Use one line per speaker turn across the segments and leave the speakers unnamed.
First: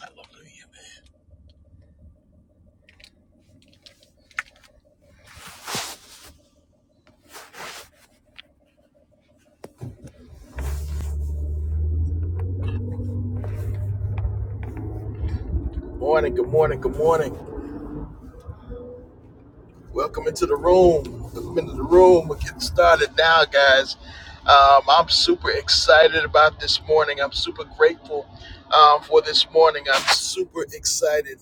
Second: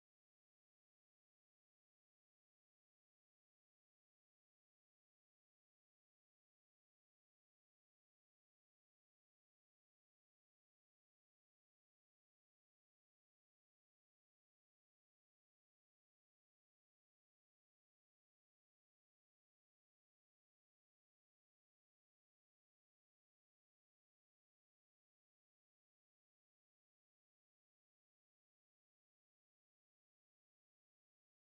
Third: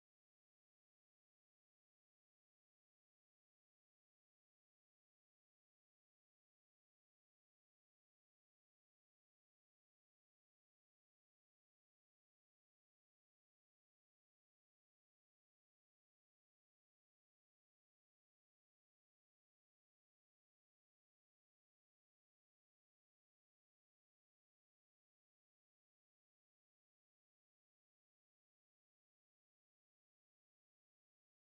Hallelujah. man. Morning, good morning, good morning. Welcome into the room. Welcome into the room. We're getting started now, guys. Um, I'm super excited about this morning. I'm super grateful um, for this morning. I'm super excited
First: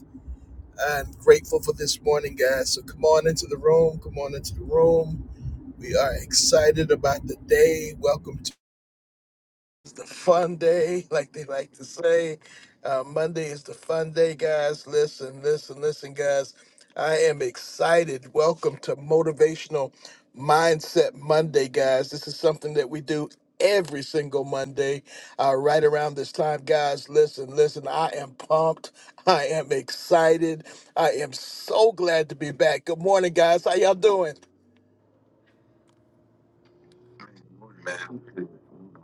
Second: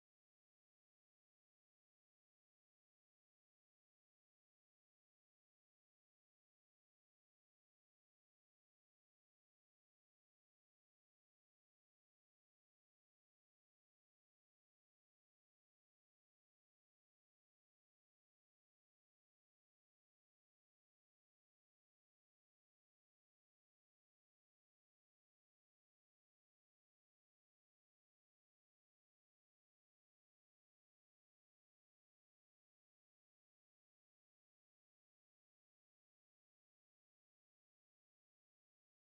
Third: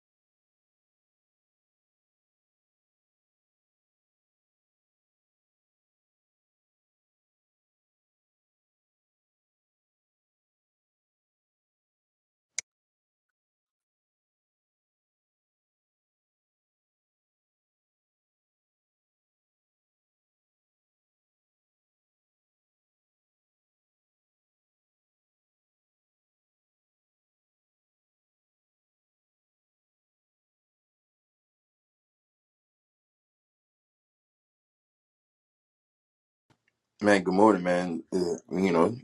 and grateful for this morning, guys. So come on into the room. Come on into the room. We are excited about the day. Welcome the fun day, like they like to say. Uh, Monday is the fun day, guys. Listen, listen, listen, guys. I am excited. Welcome to Motivational Mindset Monday, guys. This is something that we do every single Monday, uh, right around this time, guys. Listen, listen. I am pumped. I am excited. I am so glad to be back. Good morning, guys. How y'all doing?
Man, good morning, man. Uh, you know,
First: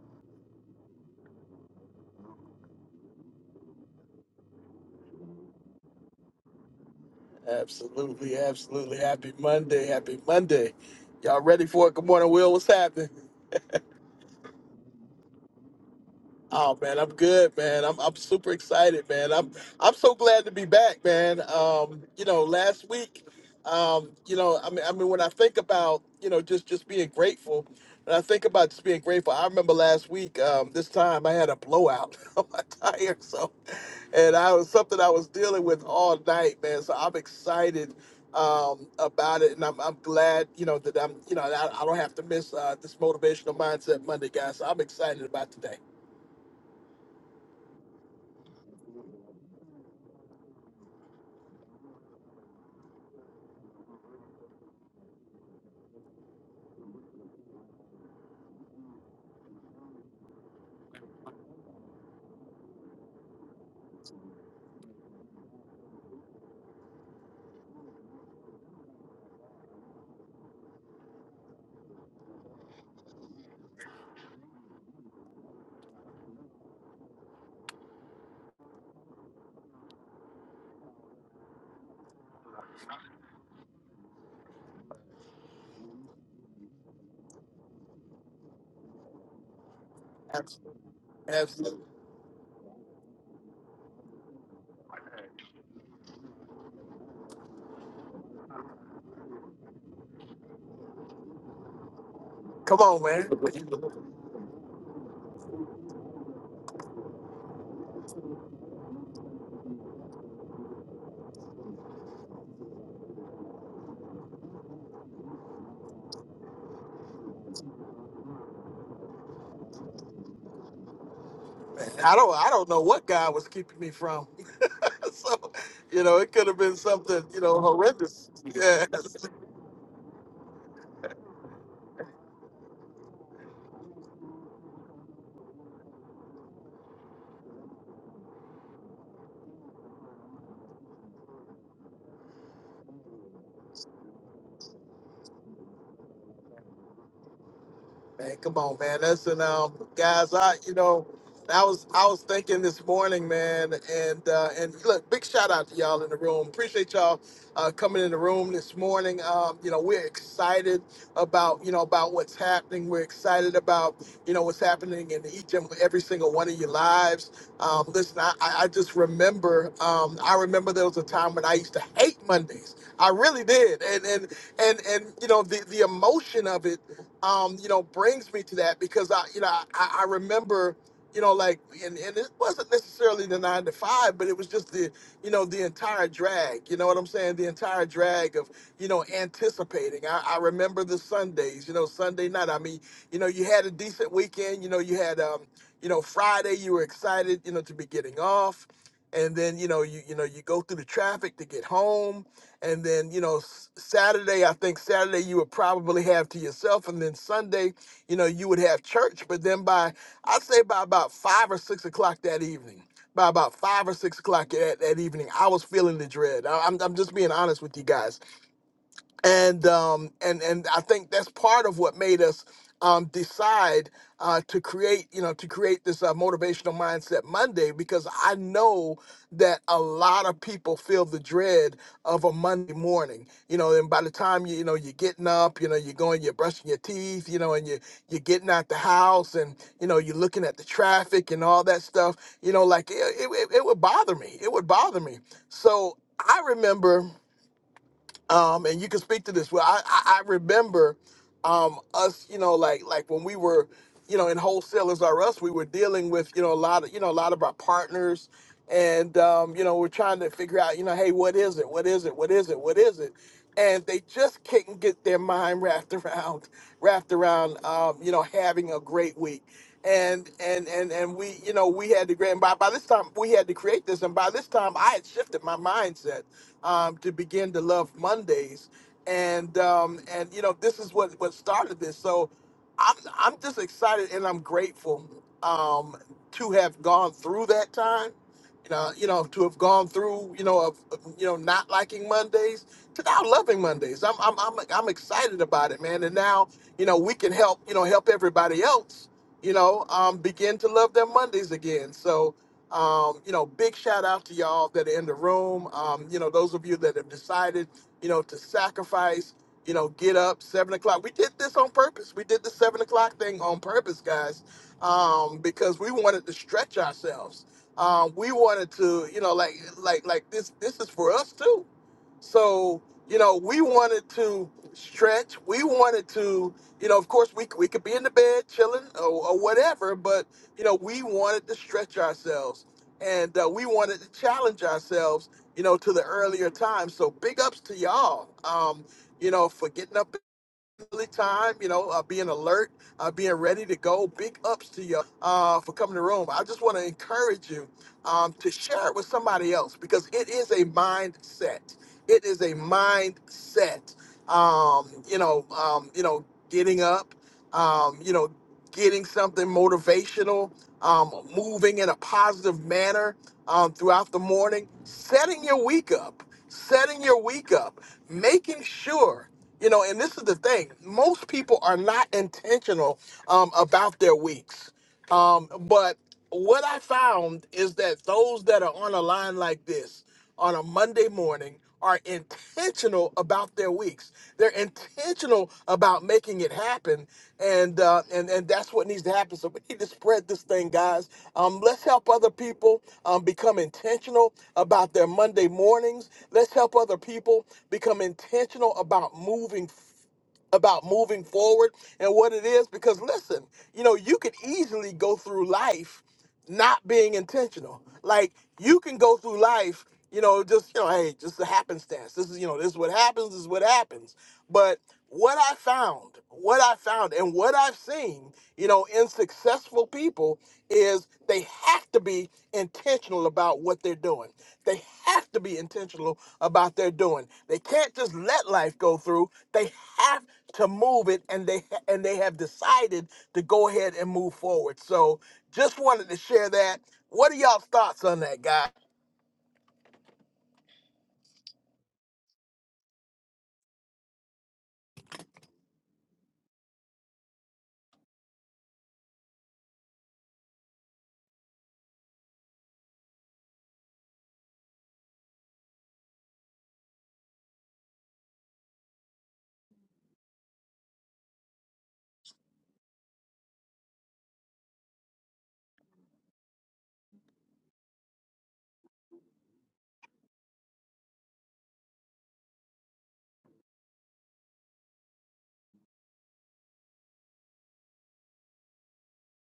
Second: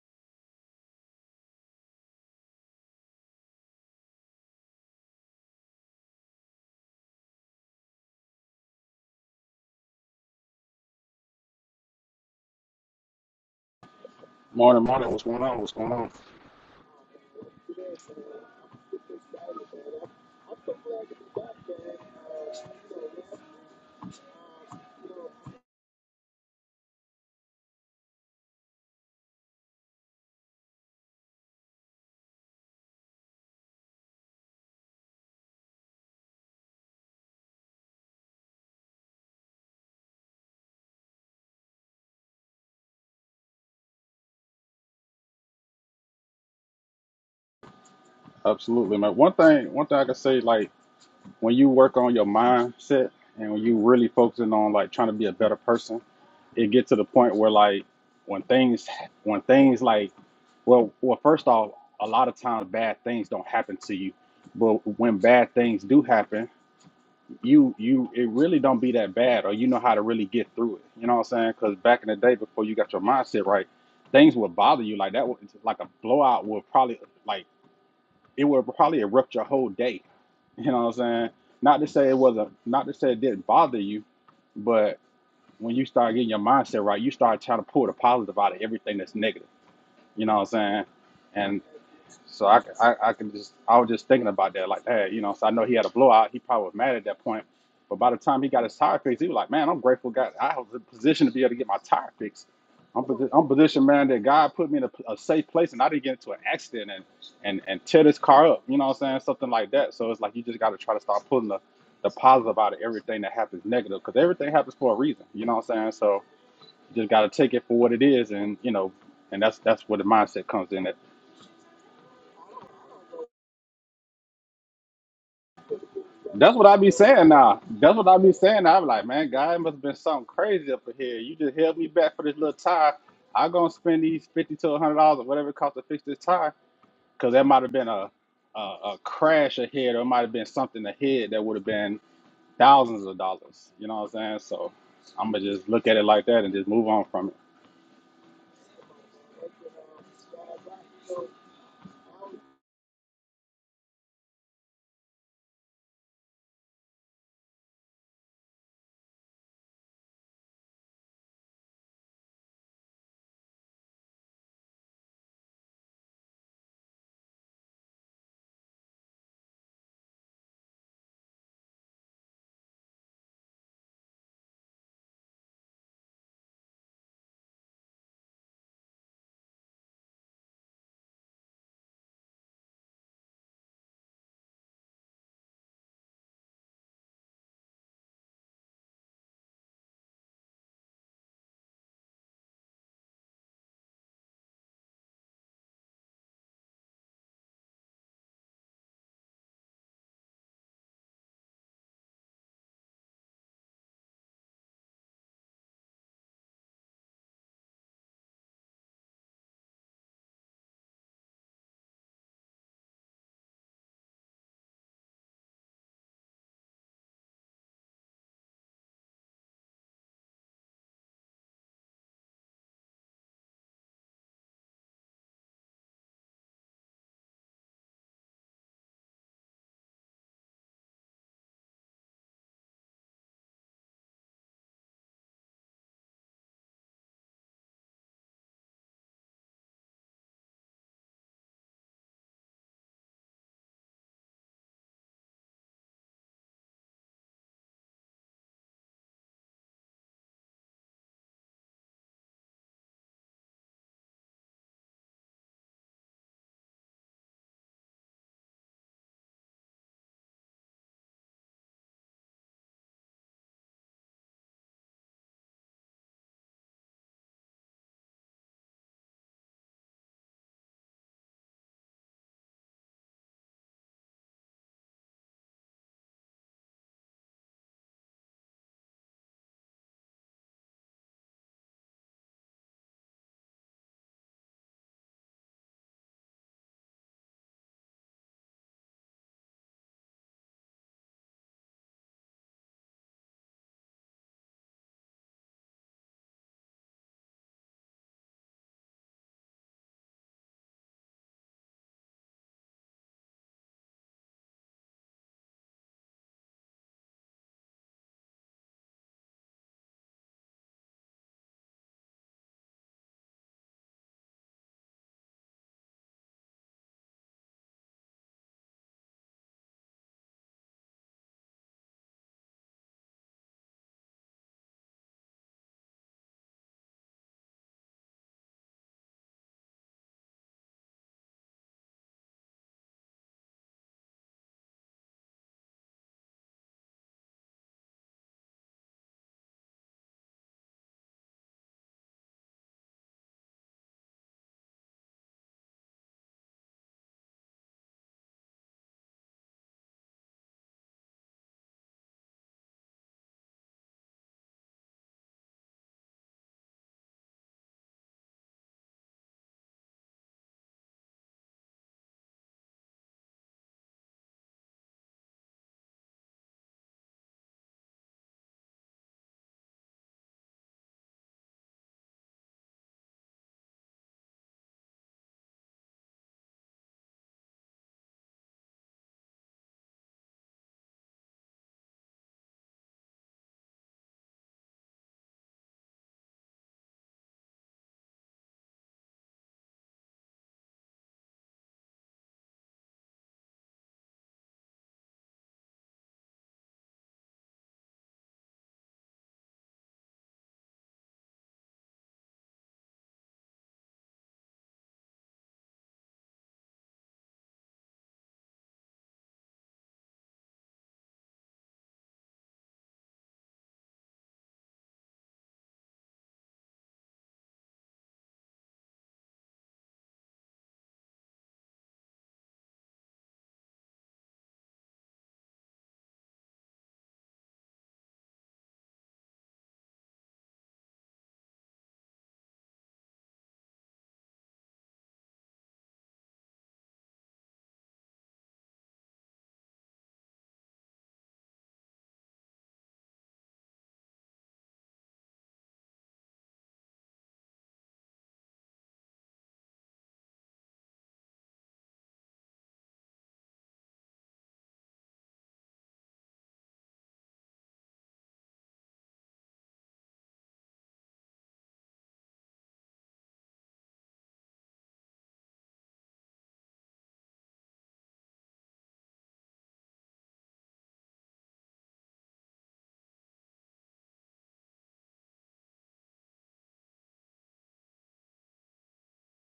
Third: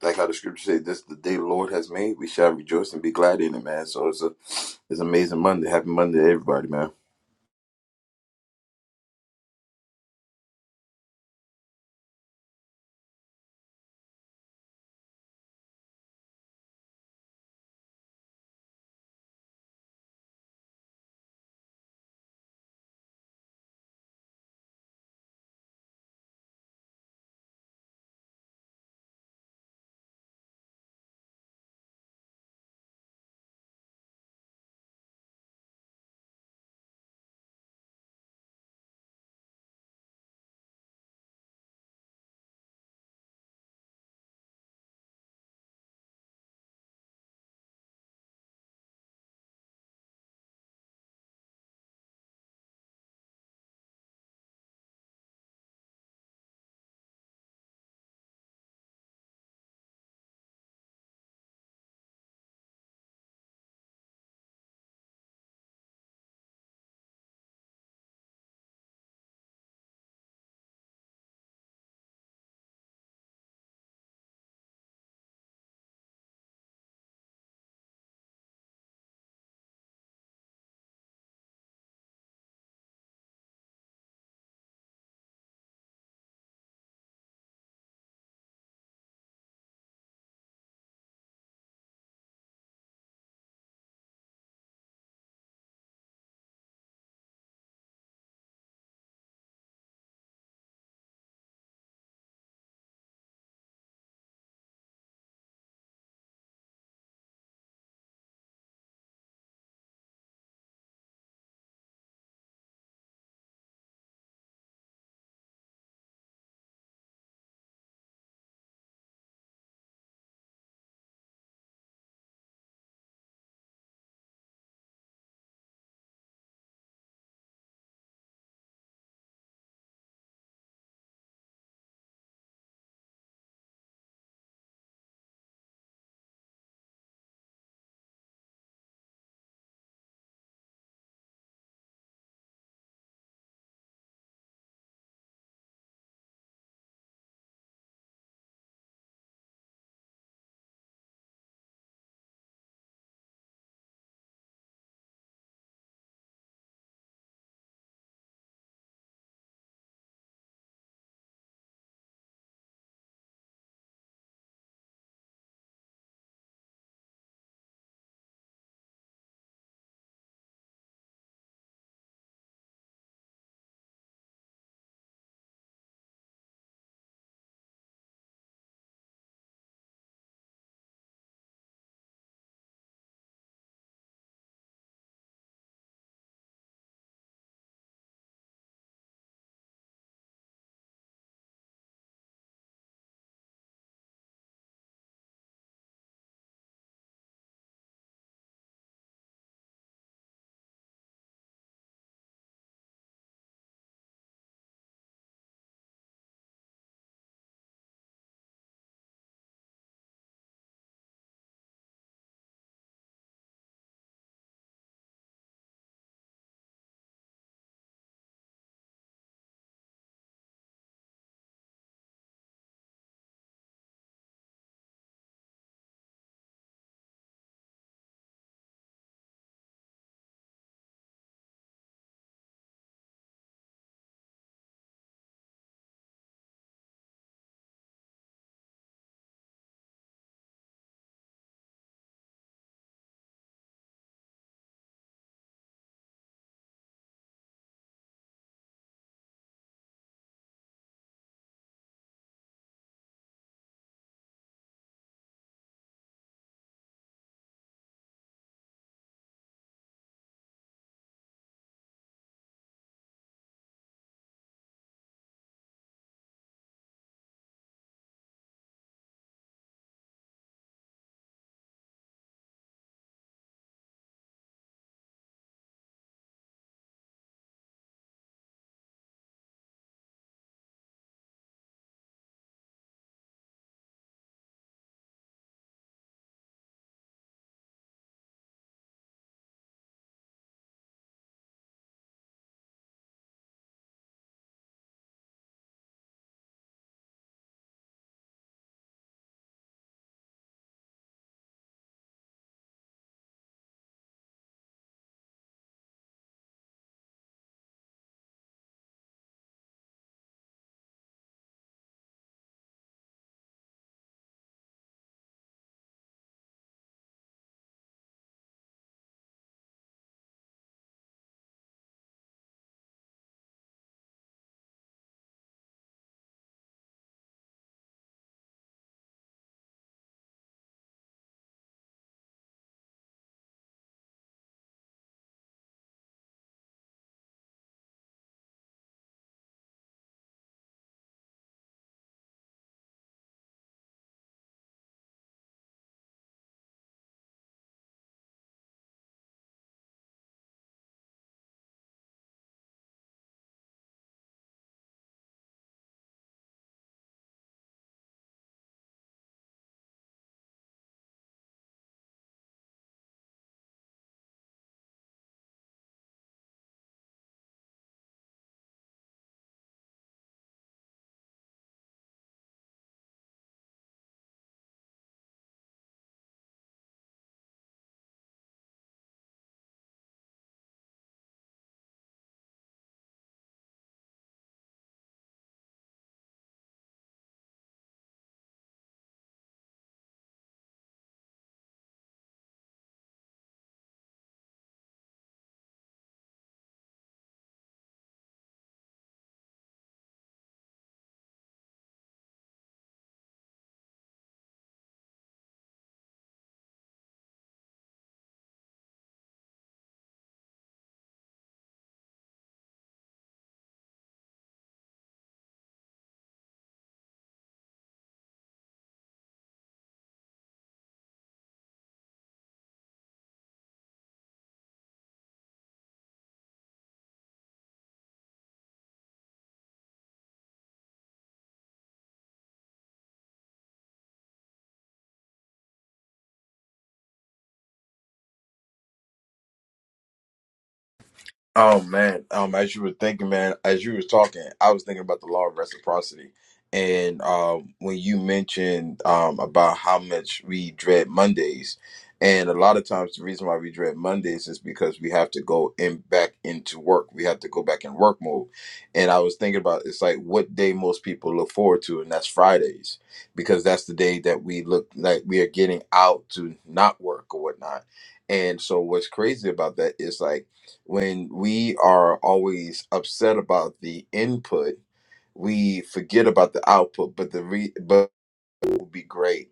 like how the scripture says, "This is the day the Lord has made; we shall rejoice and be glad in it." Man, so it's a it's an amazing Monday. Happy Monday, to everybody, man.
Absolutely, absolutely. Happy Monday, happy Monday. Y'all ready for it? Good morning, Will. What's happening?
Morning, morning. What's going on? What's going on?
Oh man, I'm good, man. I'm I'm super excited, man. I'm I'm so glad to be back, man. Um, you know, last week, um, you know, I mean, I mean, when I think about, you know, just just being grateful, and I think about just being grateful. I remember last week, um, this time I had a blowout on my tire, so, and I was something I was dealing with all night, man. So I'm excited um about it and I'm, I'm glad you know that i'm you know i, I don't have to miss uh this motivational mindset monday guys so i'm excited about today
Absolutely, man. One thing, one thing I can say, like when you work on your mindset and when you really focusing on like trying to be a better person, it get to the point where like when things, when things like, well, well, first off, a lot of times bad things don't happen to you, but when bad things do happen, you you it really don't be that bad, or you know how to really get through it. You know what I'm saying? Because back in the day, before you got your mindset right, things would bother you like that. would Like a blowout would probably like it would probably erupt your whole day. You know what I'm saying? Not to say it wasn't, not to say it didn't bother you, but when you start getting your mindset right, you start trying to pull the positive out of everything that's negative. You know what I'm saying? and.
Absolutely.
So I, I, I can just, I was just thinking about that, like, hey, you know, so I know he had a blowout. He probably was mad at that point. But by the time he got his tire fixed, he was like, man, I'm grateful God, I was in a position to be able to get my tire fixed.
Come on,
I'm,
man.
posi- I'm positioned, man, that God put me in a, a safe place and I didn't get into an accident and, and, and tear this car up, you know what I'm saying? Something like that. So it's like, you just got to try to start pulling the, the positive out of everything that happens negative because everything happens for a reason, you know what I'm saying? So you just got to take it for what it is and, you know, and that's that's where the mindset comes in. at.
I don't I don't know what God was keeping me from. so, you know, it could
That's
have
what
been
I be
something,
saying
you know,
now. That's what I
horrendous.
be saying. now.
Yeah.
I'm like, man, God it must have been something crazy up in here. You just held me back for this little tie. i am gonna spend these fifty to hundred dollars or whatever it costs to fix this tie, because that might have been a, a a crash ahead, or it might have been something ahead that would have been thousands of dollars. You know what I'm saying? So I'm gonna just look at it like that and just move on from it.
Man, come on, man. That's Listen, um, guys, I you know, I was I was thinking this morning, man, and uh, and look, big shout out to y'all in the room. Appreciate y'all uh, coming in the room this morning. Um, you know, we're excited about you know about what's happening. We're excited about you know what's happening in each and every single one of your lives. Um, listen, I, I I just remember um, I remember there was a time when I used to hate Mondays. I really did, and and and and you know the the emotion of it um, you know, brings me to that because I, you know, I, I remember, you know, like, and, and it wasn't necessarily the nine to five, but it was just the, you know, the entire drag, you know what I'm saying? The entire drag of, you know, anticipating. I, I remember the Sundays, you know, Sunday night. I mean, you know, you had a decent weekend, you know, you had, um, you know, Friday, you were excited, you know, to be getting off. And then, you know, you, you know, you go through the traffic to get home and then, you know, s- Saturday, I think Saturday you would probably have to yourself. And then Sunday, you know, you would have church. But then by, I'd say by about five or six o'clock that evening, by about five or six o'clock that, that evening, I was feeling the dread. I, I'm, I'm just being honest with you guys and um, and and I think that's part of what made us um, decide uh, to create, you know, to create this uh, motivational mindset Monday because I know that a lot of people feel the dread of a Monday morning, you know, and by the time you you know you're getting up, you know, you're going, you're brushing your teeth, you know, and you you're getting out the house, and you know, you're looking at the traffic and all that stuff, you know, like it it, it it would bother me, it would bother me. So I remember um, and you can speak to this. Well, I, I, I remember um us you know like like when we were you know in wholesalers are us we were dealing with you know a lot of you know a lot of our partners and um you know we're trying to figure out you know hey what is it what is it what is it what is it and they just couldn't get their mind wrapped around wrapped around um you know having a great week and and and and we you know we had to create and by, by this time we had to create this and by this time i had shifted my mindset um to begin to love mondays and um, and you know this is what what started this. So I'm I'm just excited and I'm grateful um, to have gone through that time. You know, you know, to have gone through, you know, of, of, you know, not liking Mondays to now loving Mondays. I'm, I'm, I'm, I'm excited about it, man. And now, you know, we can help, you know, help everybody else, you know, um, begin to love their Mondays again. So, um, you know, big shout out to y'all that are in the room. Um, you know, those of you that have decided you know, to sacrifice, you know, get up seven o'clock. We did this on purpose. We did the seven o'clock thing on purpose, guys, um, because we wanted to stretch ourselves. Um, we wanted to, you know, like, like, like this. This is for us too so, you know, we wanted to stretch. We wanted to, you know, of course, we, we could be in the bed chilling or, or whatever, but, you know, we wanted to stretch ourselves and uh, we wanted to challenge ourselves, you know, to the earlier time. So big ups to y'all, um, you know, for getting up. Philly time, you know, uh, being alert, uh, being ready to go. Big ups to you uh, for coming to the room. I just want to encourage you um, to share it with somebody else because it is a mindset. It is a mindset. Um, you know, um, you know, getting up. Um, you know, getting something motivational, um, moving in a positive manner um, throughout the morning, setting your week up, setting your week up, making sure. You know, and this is the thing. Most people are not intentional um, about their weeks. Um, but what I found is that those that are on a line like this on a Monday morning are intentional about their weeks. They're intentional about making it happen, and uh, and and that's what needs to happen. So we need to spread this thing, guys. Um, let's help other people um, become intentional about their Monday mornings. Let's help other people become intentional about moving about moving forward and what it is because listen you know you could easily go through life not being intentional like you can go through life you know just you know hey just a happenstance this is you know this is what happens this is what happens but what i found what i found and what i've seen you know in successful successful people is they have to be intentional about what they're doing. They have to be intentional about their doing. They can't just let life go through. They have to move it and they and they have decided to go ahead and move forward. So just wanted to share that. What are y'all thoughts on that, guy?
Oh man, um, as you were thinking, man, as you were talking, I was thinking about the law of reciprocity, and um, when you mentioned um about how much we dread Mondays, and a lot of times the reason why we dread Mondays is because we have to go in back into work, we have to go back in work mode, and I was thinking about it's like what day most people look forward to, and that's Fridays, because that's the day that we look like we are getting out to not work or whatnot, and so what's crazy about that is like. When we are always upset about the input, we forget about the output. But the re but will be great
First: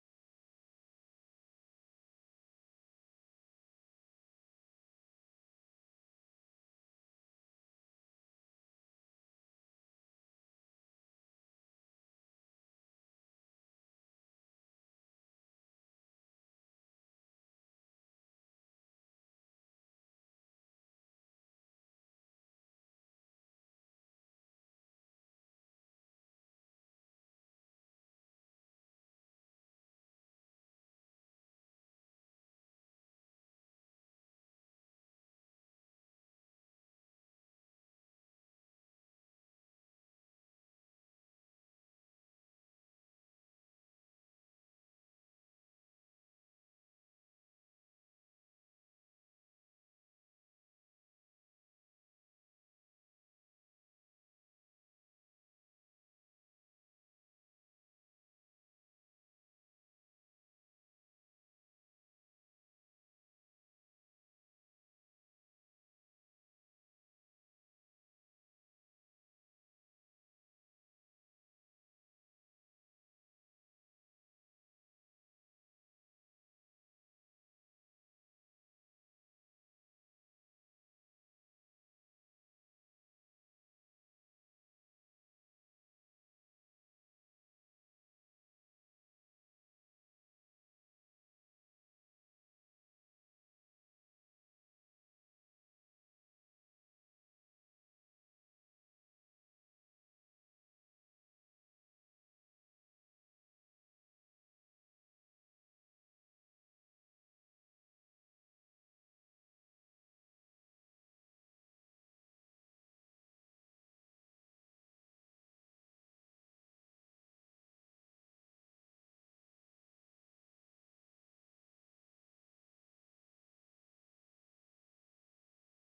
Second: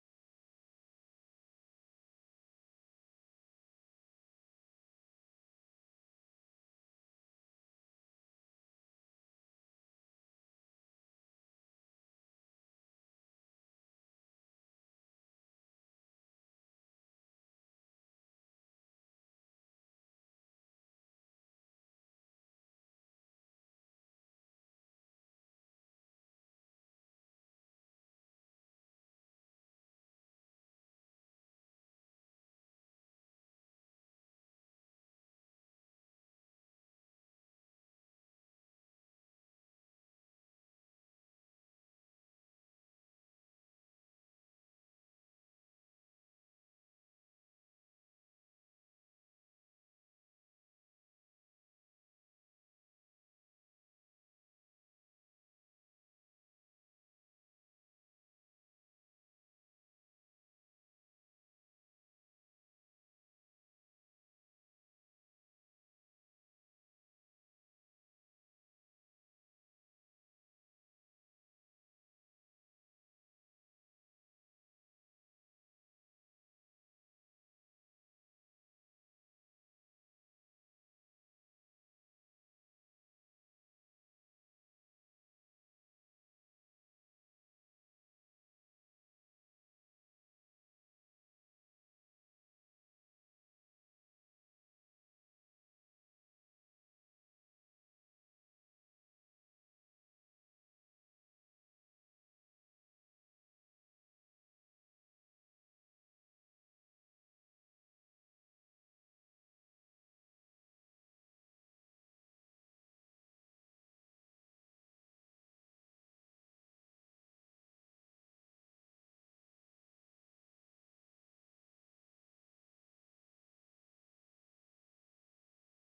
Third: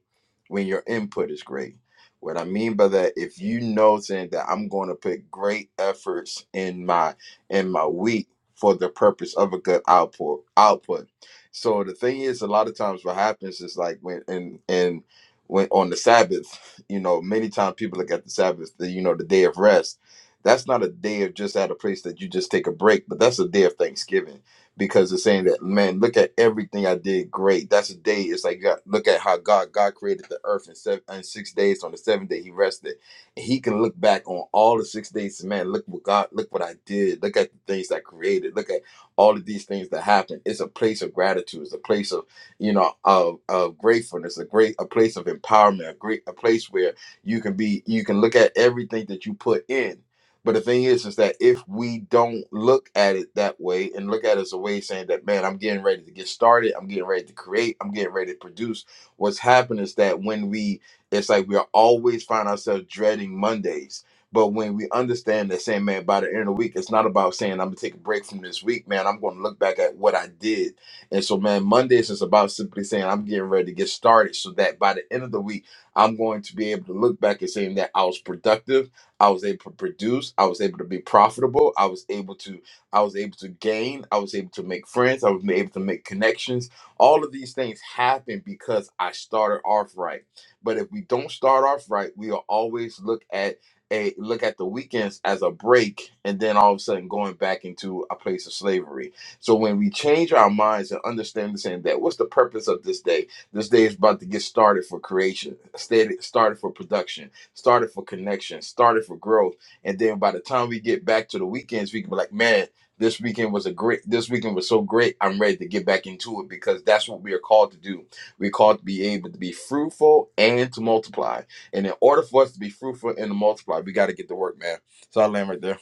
when your input is great. What I mean by that, if you know saying that I'm going to put great efforts in my in my week for the purpose of a good output output. So the thing is, a lot of times what happens is like when and and when on the Sabbath, you know, many times people look at the Sabbath, the, you know, the day of rest. That's not a day of just at a place that you just take a break, but that's a day of Thanksgiving because it's saying that man look at everything i did great that's a day it's like God, look at how god god created the earth in seven in six days So on the seventh day he rested and he can look back on all the six days and, man look what god look what i did look at the things i created look at all of these things that happened it's a place of gratitude it's a place of you know of, of gratefulness a great a place of empowerment a great a place where you can be you can look at everything that you put in but the thing is, is that if we don't look at it that way and look at it as a way saying that, man, I'm getting ready to get started, I'm getting ready to create, I'm getting ready to produce, what's happened is that when we, it's like we are always find ourselves dreading Mondays. But when we understand that saying, man, by the end of the week, it's not about saying, I'm going to take a break from this week, man, I'm going to look back at what I did. And so, man, Mondays is about simply saying, I'm getting ready to get started so that by the end of the week, I'm going to be able to look back and saying that I was productive I was able to produce. I was able to be profitable. I was able to I was able to gain. I was able to make friends. I was able to make connections. All of these things happen because I started off right. But if we don't start off right, we'll always look at a look at the weekends as a break and then all of a sudden going back into a place of slavery. So when we change our minds and understand the saying that what's the purpose of this day? This day is about to get started for creation, started started for production started for connection, started for growth. And then by the time we get back to the weekends, we can be like, man, this weekend was a great, this weekend was so great. I'm ready to get back into it because that's what we are called to do. We're called to be able to be fruitful and to multiply. And in order for us to be fruitful and to multiply, we got to get to work, man. So I land right there.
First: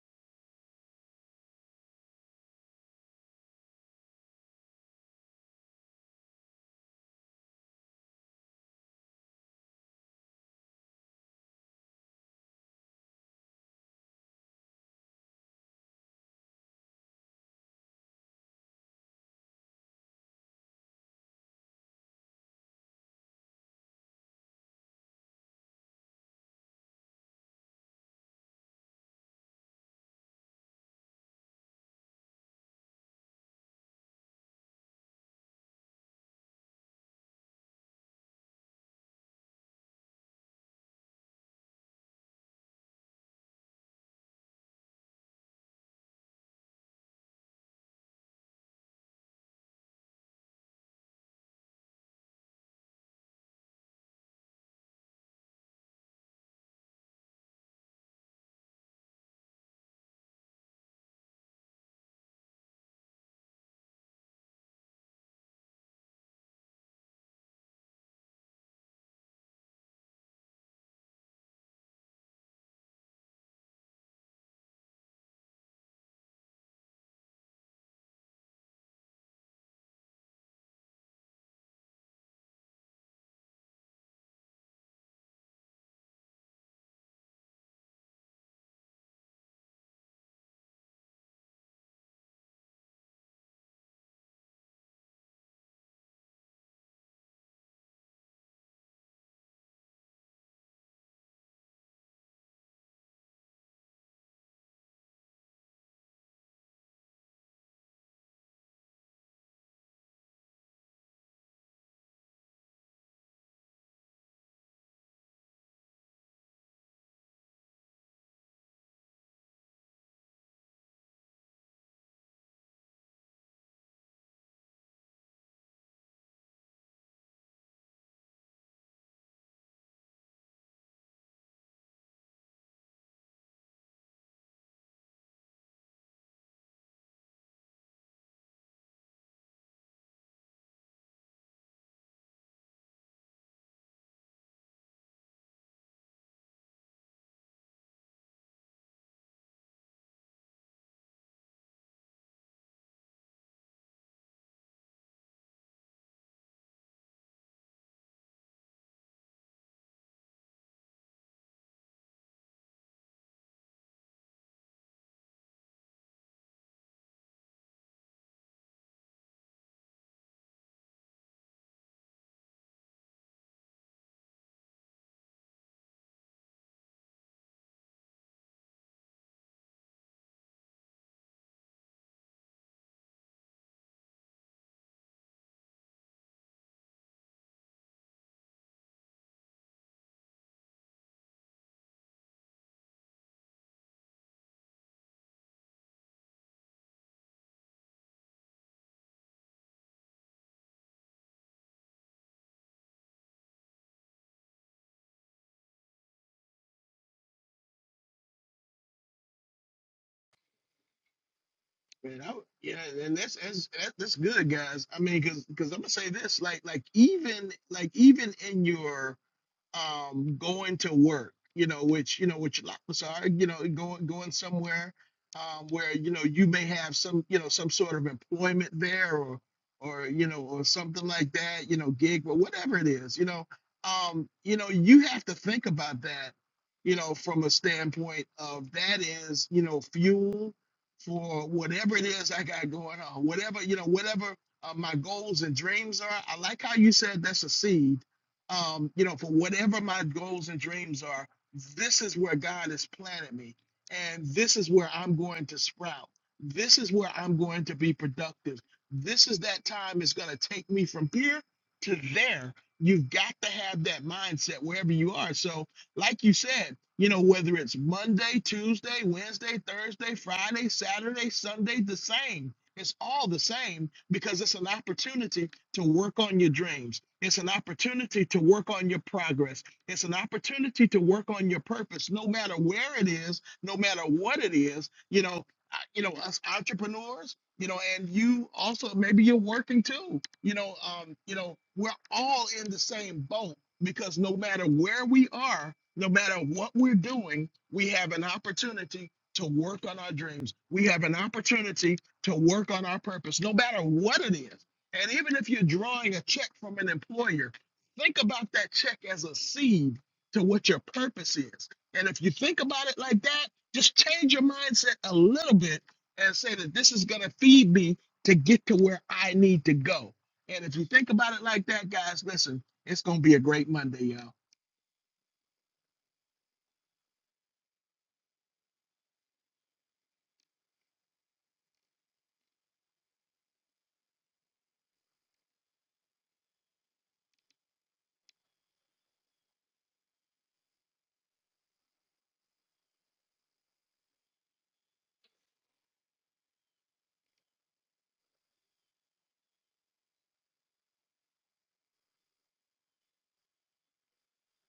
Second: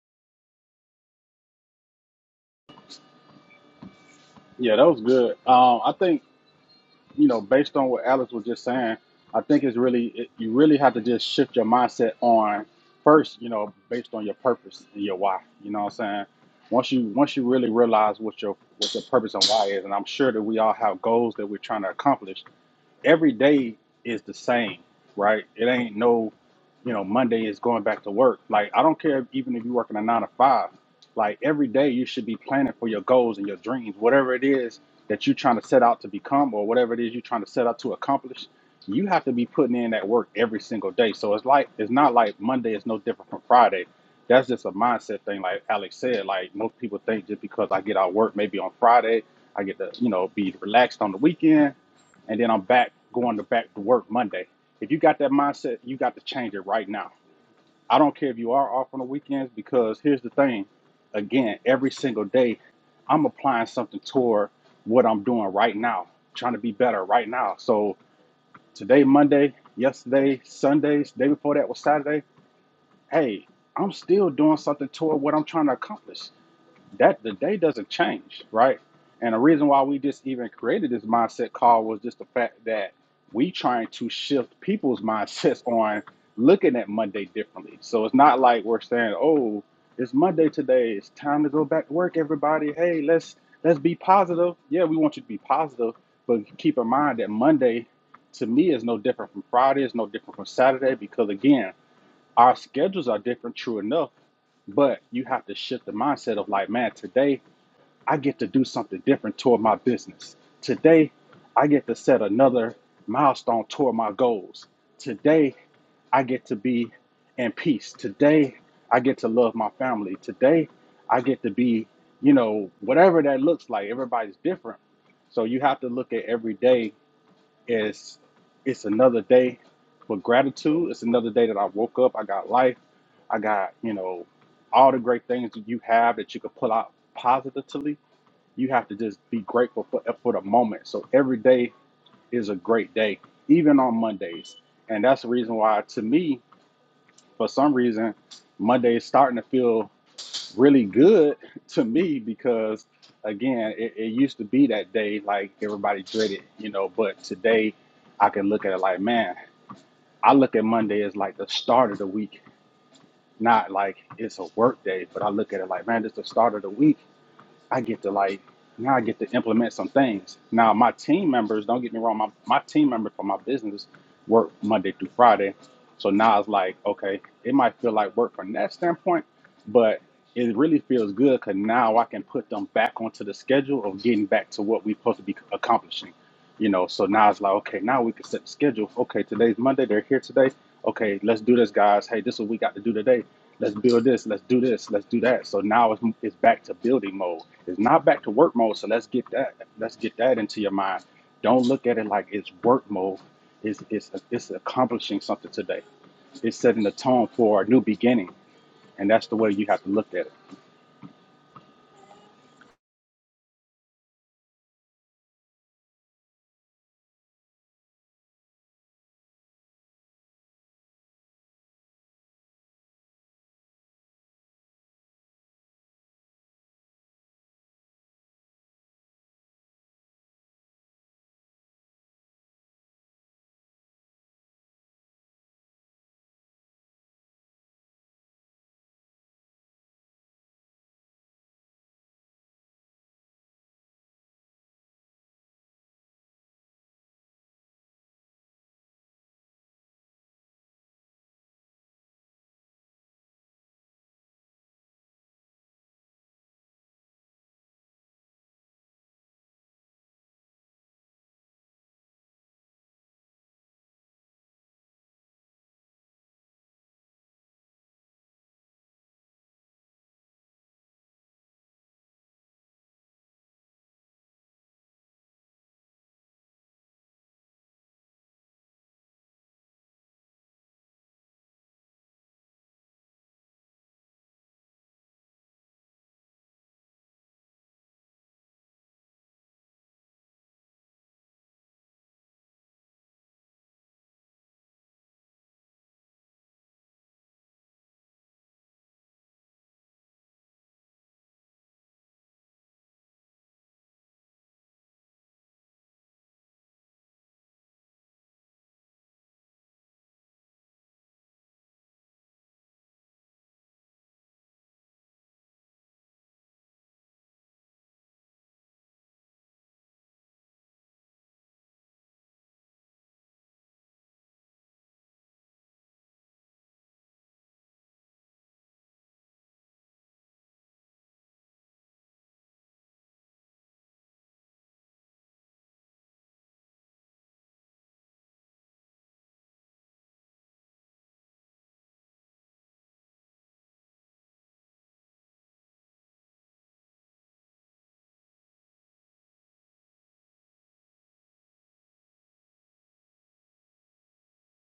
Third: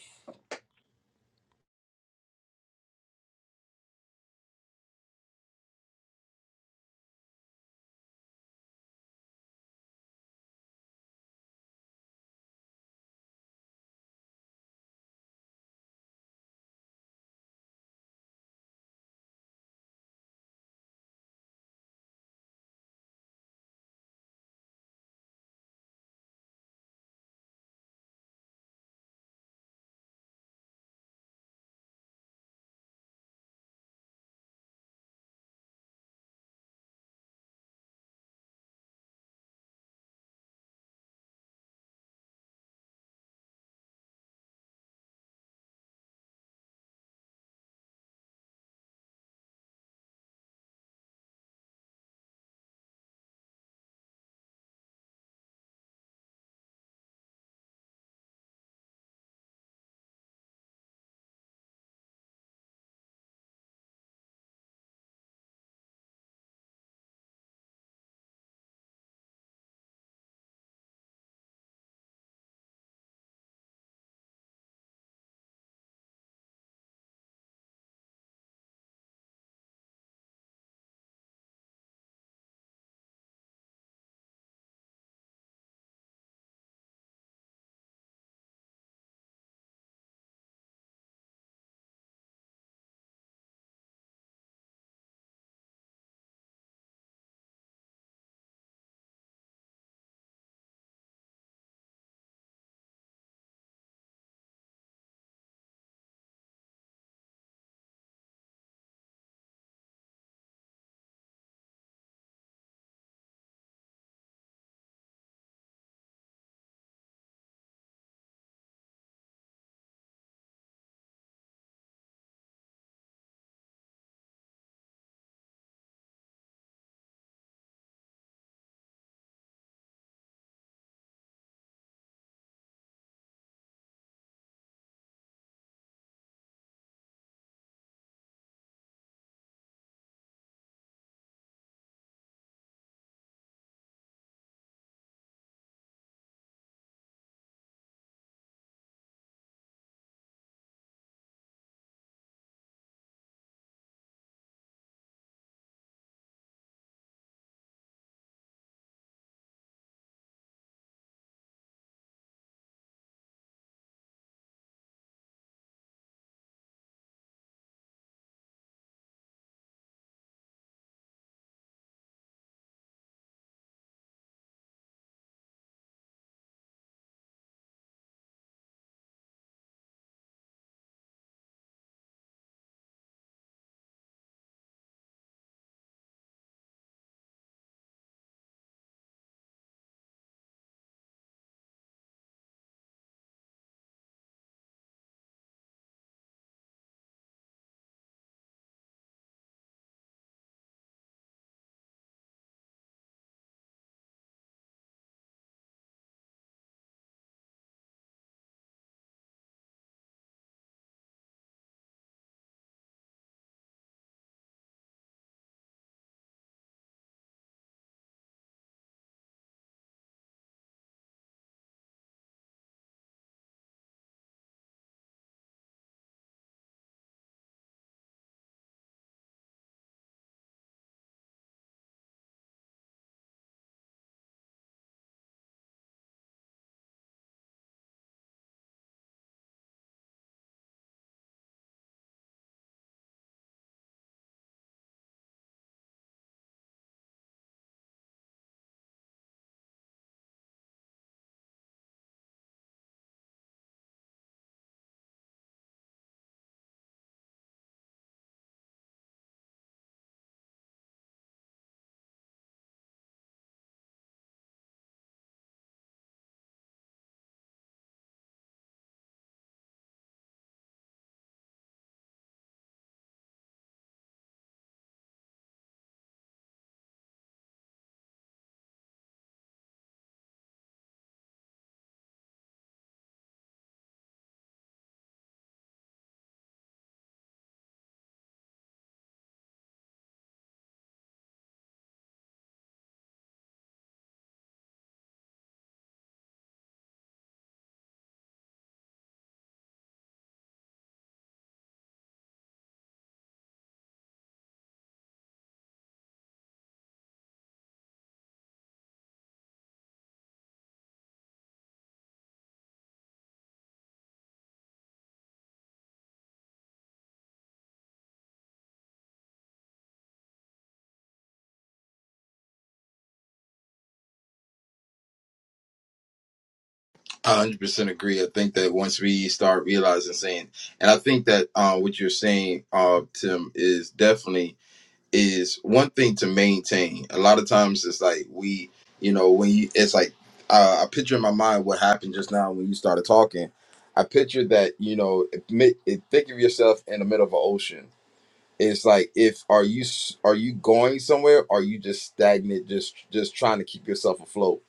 Yeah, that was good. Um, I think you know, based on what Alex was just saying, I think it's really it, you really have to just shift your mindset on first, you know, based on your purpose and your why. You know what I'm saying? Once you once you really realize what your what your purpose and why is, and I'm sure that we all have goals that we're trying to accomplish, every day is the same, right? It ain't no, you know, Monday is going back to work. Like I don't care if, even if you're working a nine to five. Like every day you should be planning for your goals and your dreams, whatever it is that you're trying to set out to become or whatever it is you're trying to set out to accomplish. You have to be putting in that work every single day. So it's like it's not like Monday is no different from Friday. That's just a mindset thing, like Alex said. Like most people think just because I get out of work maybe on Friday, I get to, you know, be relaxed on the weekend and then I'm back going to back to work Monday. If you got that mindset, you got to change it right now. I don't care if you are off on the weekends because here's the thing. Again, every single day, I'm applying something toward what I'm doing right now, trying to be better right now. So today, Monday, yesterday, Sundays, day before that was Saturday. Hey, I'm still doing something toward what I'm trying to accomplish that the day doesn't change, right? And the reason why we just even created this mindset call was just the fact that we trying to shift people's mindsets on looking at Monday differently. So it's not like we're saying, "Oh, it's Monday today. It's time to go back to work, everybody. Hey, let's let's be positive." Yeah, we want you to be positive, but keep in mind that Monday to me is no different from Friday, It's no different from Saturday because again, our schedules are different true enough, but you have to shift the mindset of like, "Man, today I get to do something different toward my business. Today, I get to set another milestone toward my goals. Today, I get to be in peace. Today, I get to love my family. Today, I get to be, you know, whatever that looks like. Everybody's different. So you have to look at every day as it's another day with gratitude. It's another day that I woke up. I got life. I got, you know, all the great things that you have that you can pull out positively you have to just be grateful for for the moment. So every day is a great day, even on Mondays. And that's the reason why, to me, for some reason, Monday is starting to feel really good to me because, again, it, it used to be that day like everybody dreaded, you know. But today, I can look at it like, man, I look at Monday as like the start of the week, not like it's a work day. But I look at it like, man, it's the start of the week I get to like now I get to implement some things. Now my team members, don't get me wrong, my, my team members for my business work Monday through Friday. So now it's like, okay, it might feel like work from that standpoint, but it really feels good because now I can put them back onto the schedule of getting back to what we're supposed to be accomplishing. You know, so now it's like, okay, now we can set the schedule. Okay, today's Monday, they're here today. Okay, let's do this, guys. Hey, this is what we got to do today let's build this, let's do this, let's do that. So now it's, it's back to building mode. It's not back to work mode. So let's get that let's get that into your mind. Don't look at it like it's work mode. It's it's it's accomplishing something today. It's setting the tone for a new beginning, and that's the way you have to look at it.
Man, I, yeah, and that's, that's that- that's good, guys. I mean, because because I'm gonna say this, like like even like even in your um, going to work, you know, which, you know, which lots are, you know, going going somewhere um, where, you know, you may have some, you know, some sort of employment there or or, you know, or something like that, you know, gig but whatever it is, you know, um, you know, you have to think about that, you know, from a standpoint of that is, you know, fuel for whatever it is I got going on, whatever, you know, whatever uh, my goals and dreams are. I like how you said that's a seed um, you know, for whatever my goals and dreams are, this is where God has planted me. And this is where I'm going to sprout. This is where I'm going to be productive. This is that time it's going to take me from here to there. You've got to have that mindset wherever you are. So, like you said, you know, whether it's Monday, Tuesday, Wednesday, Thursday, Friday, Saturday, Sunday, the same. It's all the same because it's an opportunity to work on your dreams. It's an opportunity to work on your progress. It's an opportunity to work on your purpose, no matter where it is, no matter what it is. You know, I- you know, us entrepreneurs, you know, and you also maybe you're working too. You know, um, you know, we're all in the same boat because no matter where we are, no matter what we're doing, we have an opportunity to work on our dreams. We have an opportunity to work on our purpose, no matter what it is and even if you're drawing a check from an employer, think about that check as a seed to what your purpose is. And if you think about it like that, just change your mindset a little bit and say that this is going to feed me to get to where I need to go. And if you think about it like that, guys, listen, it's going to be a great Monday, y'all.
I 100% agree. I think that once we start realizing saying, and I think that uh, what you're saying, uh, Tim, is definitely is one thing to maintain. A lot of times it's like we, you know, when you, it's like uh, I picture in my mind what happened just now when you started talking. I picture that, you know, admit, it, think of yourself in the middle of an ocean. It's like if are you s- are you going somewhere? are you just stagnant, just just trying to keep yourself afloat?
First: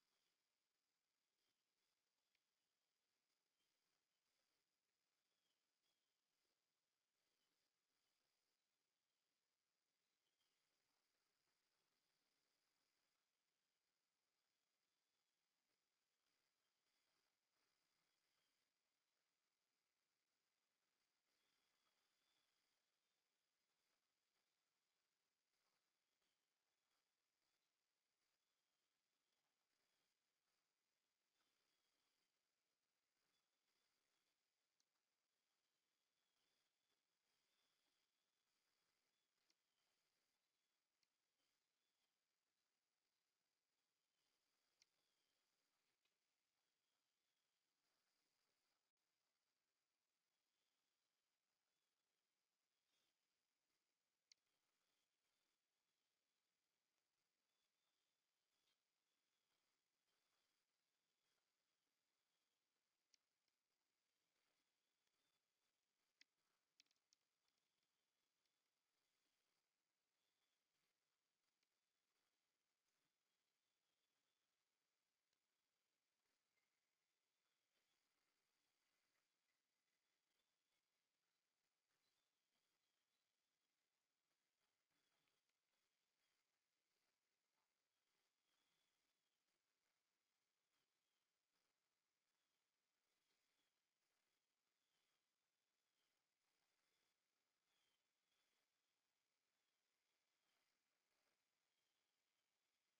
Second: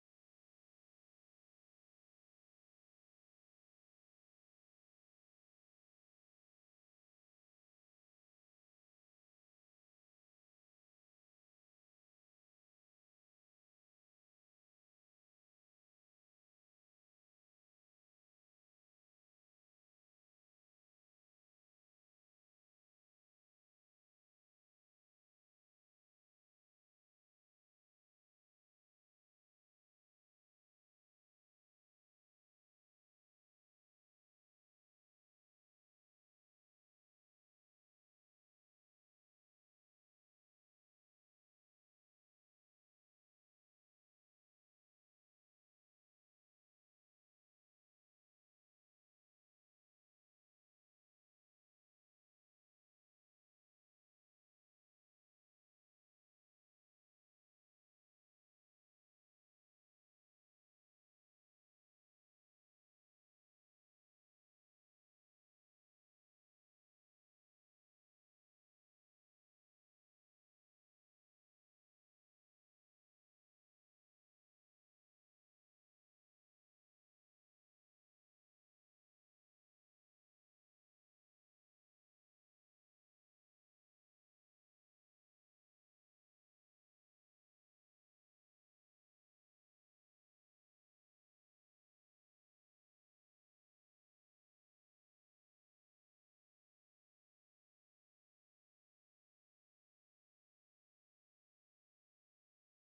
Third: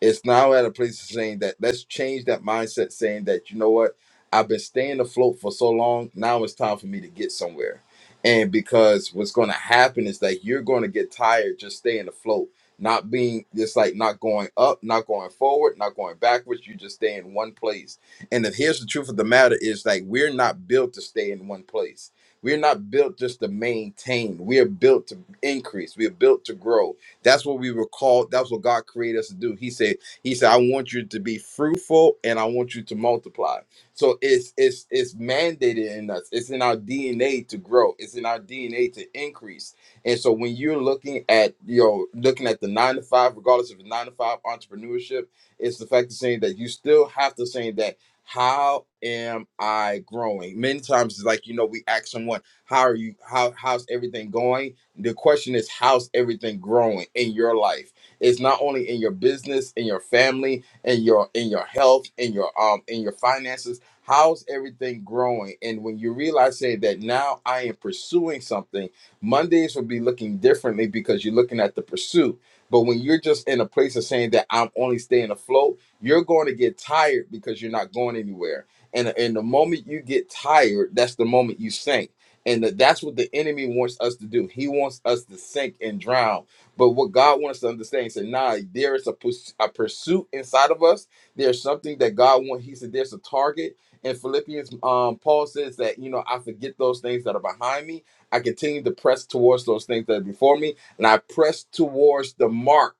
it's now at a place of saying that let's change that mindset saying that you know what i've been staying afloat for so long now it's time for me to get somewhere and because what's going to happen is that you're going to get tired just staying afloat not being just like not going up not going forward not going backwards you just stay in one place and if here's the truth of the matter is like we're not built to stay in one place we're not built just to maintain we are built to increase we are built to grow that's what we were called. That's what God created us to do. He said, He said, I want you to be fruitful and I want you to multiply. So it's it's it's mandated in us. It's in our DNA to grow. It's in our DNA to increase. And so when you're looking at you know looking at the nine to five, regardless of the nine to five entrepreneurship, it's the fact of saying that you still have to say that how am I growing? Many times it's like you know we ask someone how are you how how's everything going the question is, how's everything growing in your life? It's not only in your business, in your family, in your in your health, in your um in your finances. How's everything growing? And when you realize say that now I am pursuing something, Mondays will be looking differently because you're looking at the pursuit. But when you're just in a place of saying that I'm only staying afloat, you're going to get tired because you're not going anywhere. And, and the moment you get tired, that's the moment you sink and that that's what the enemy wants us to do. He wants us to sink and drown. But what God wants us to understand, he said, "Nah, there is a, pus- a pursuit inside of us. There's something that God wants." He said, "There's a target." In Philippians, um, Paul says that you know, I forget those things that are behind me. I continue to press towards those things that are before me, and I press towards the mark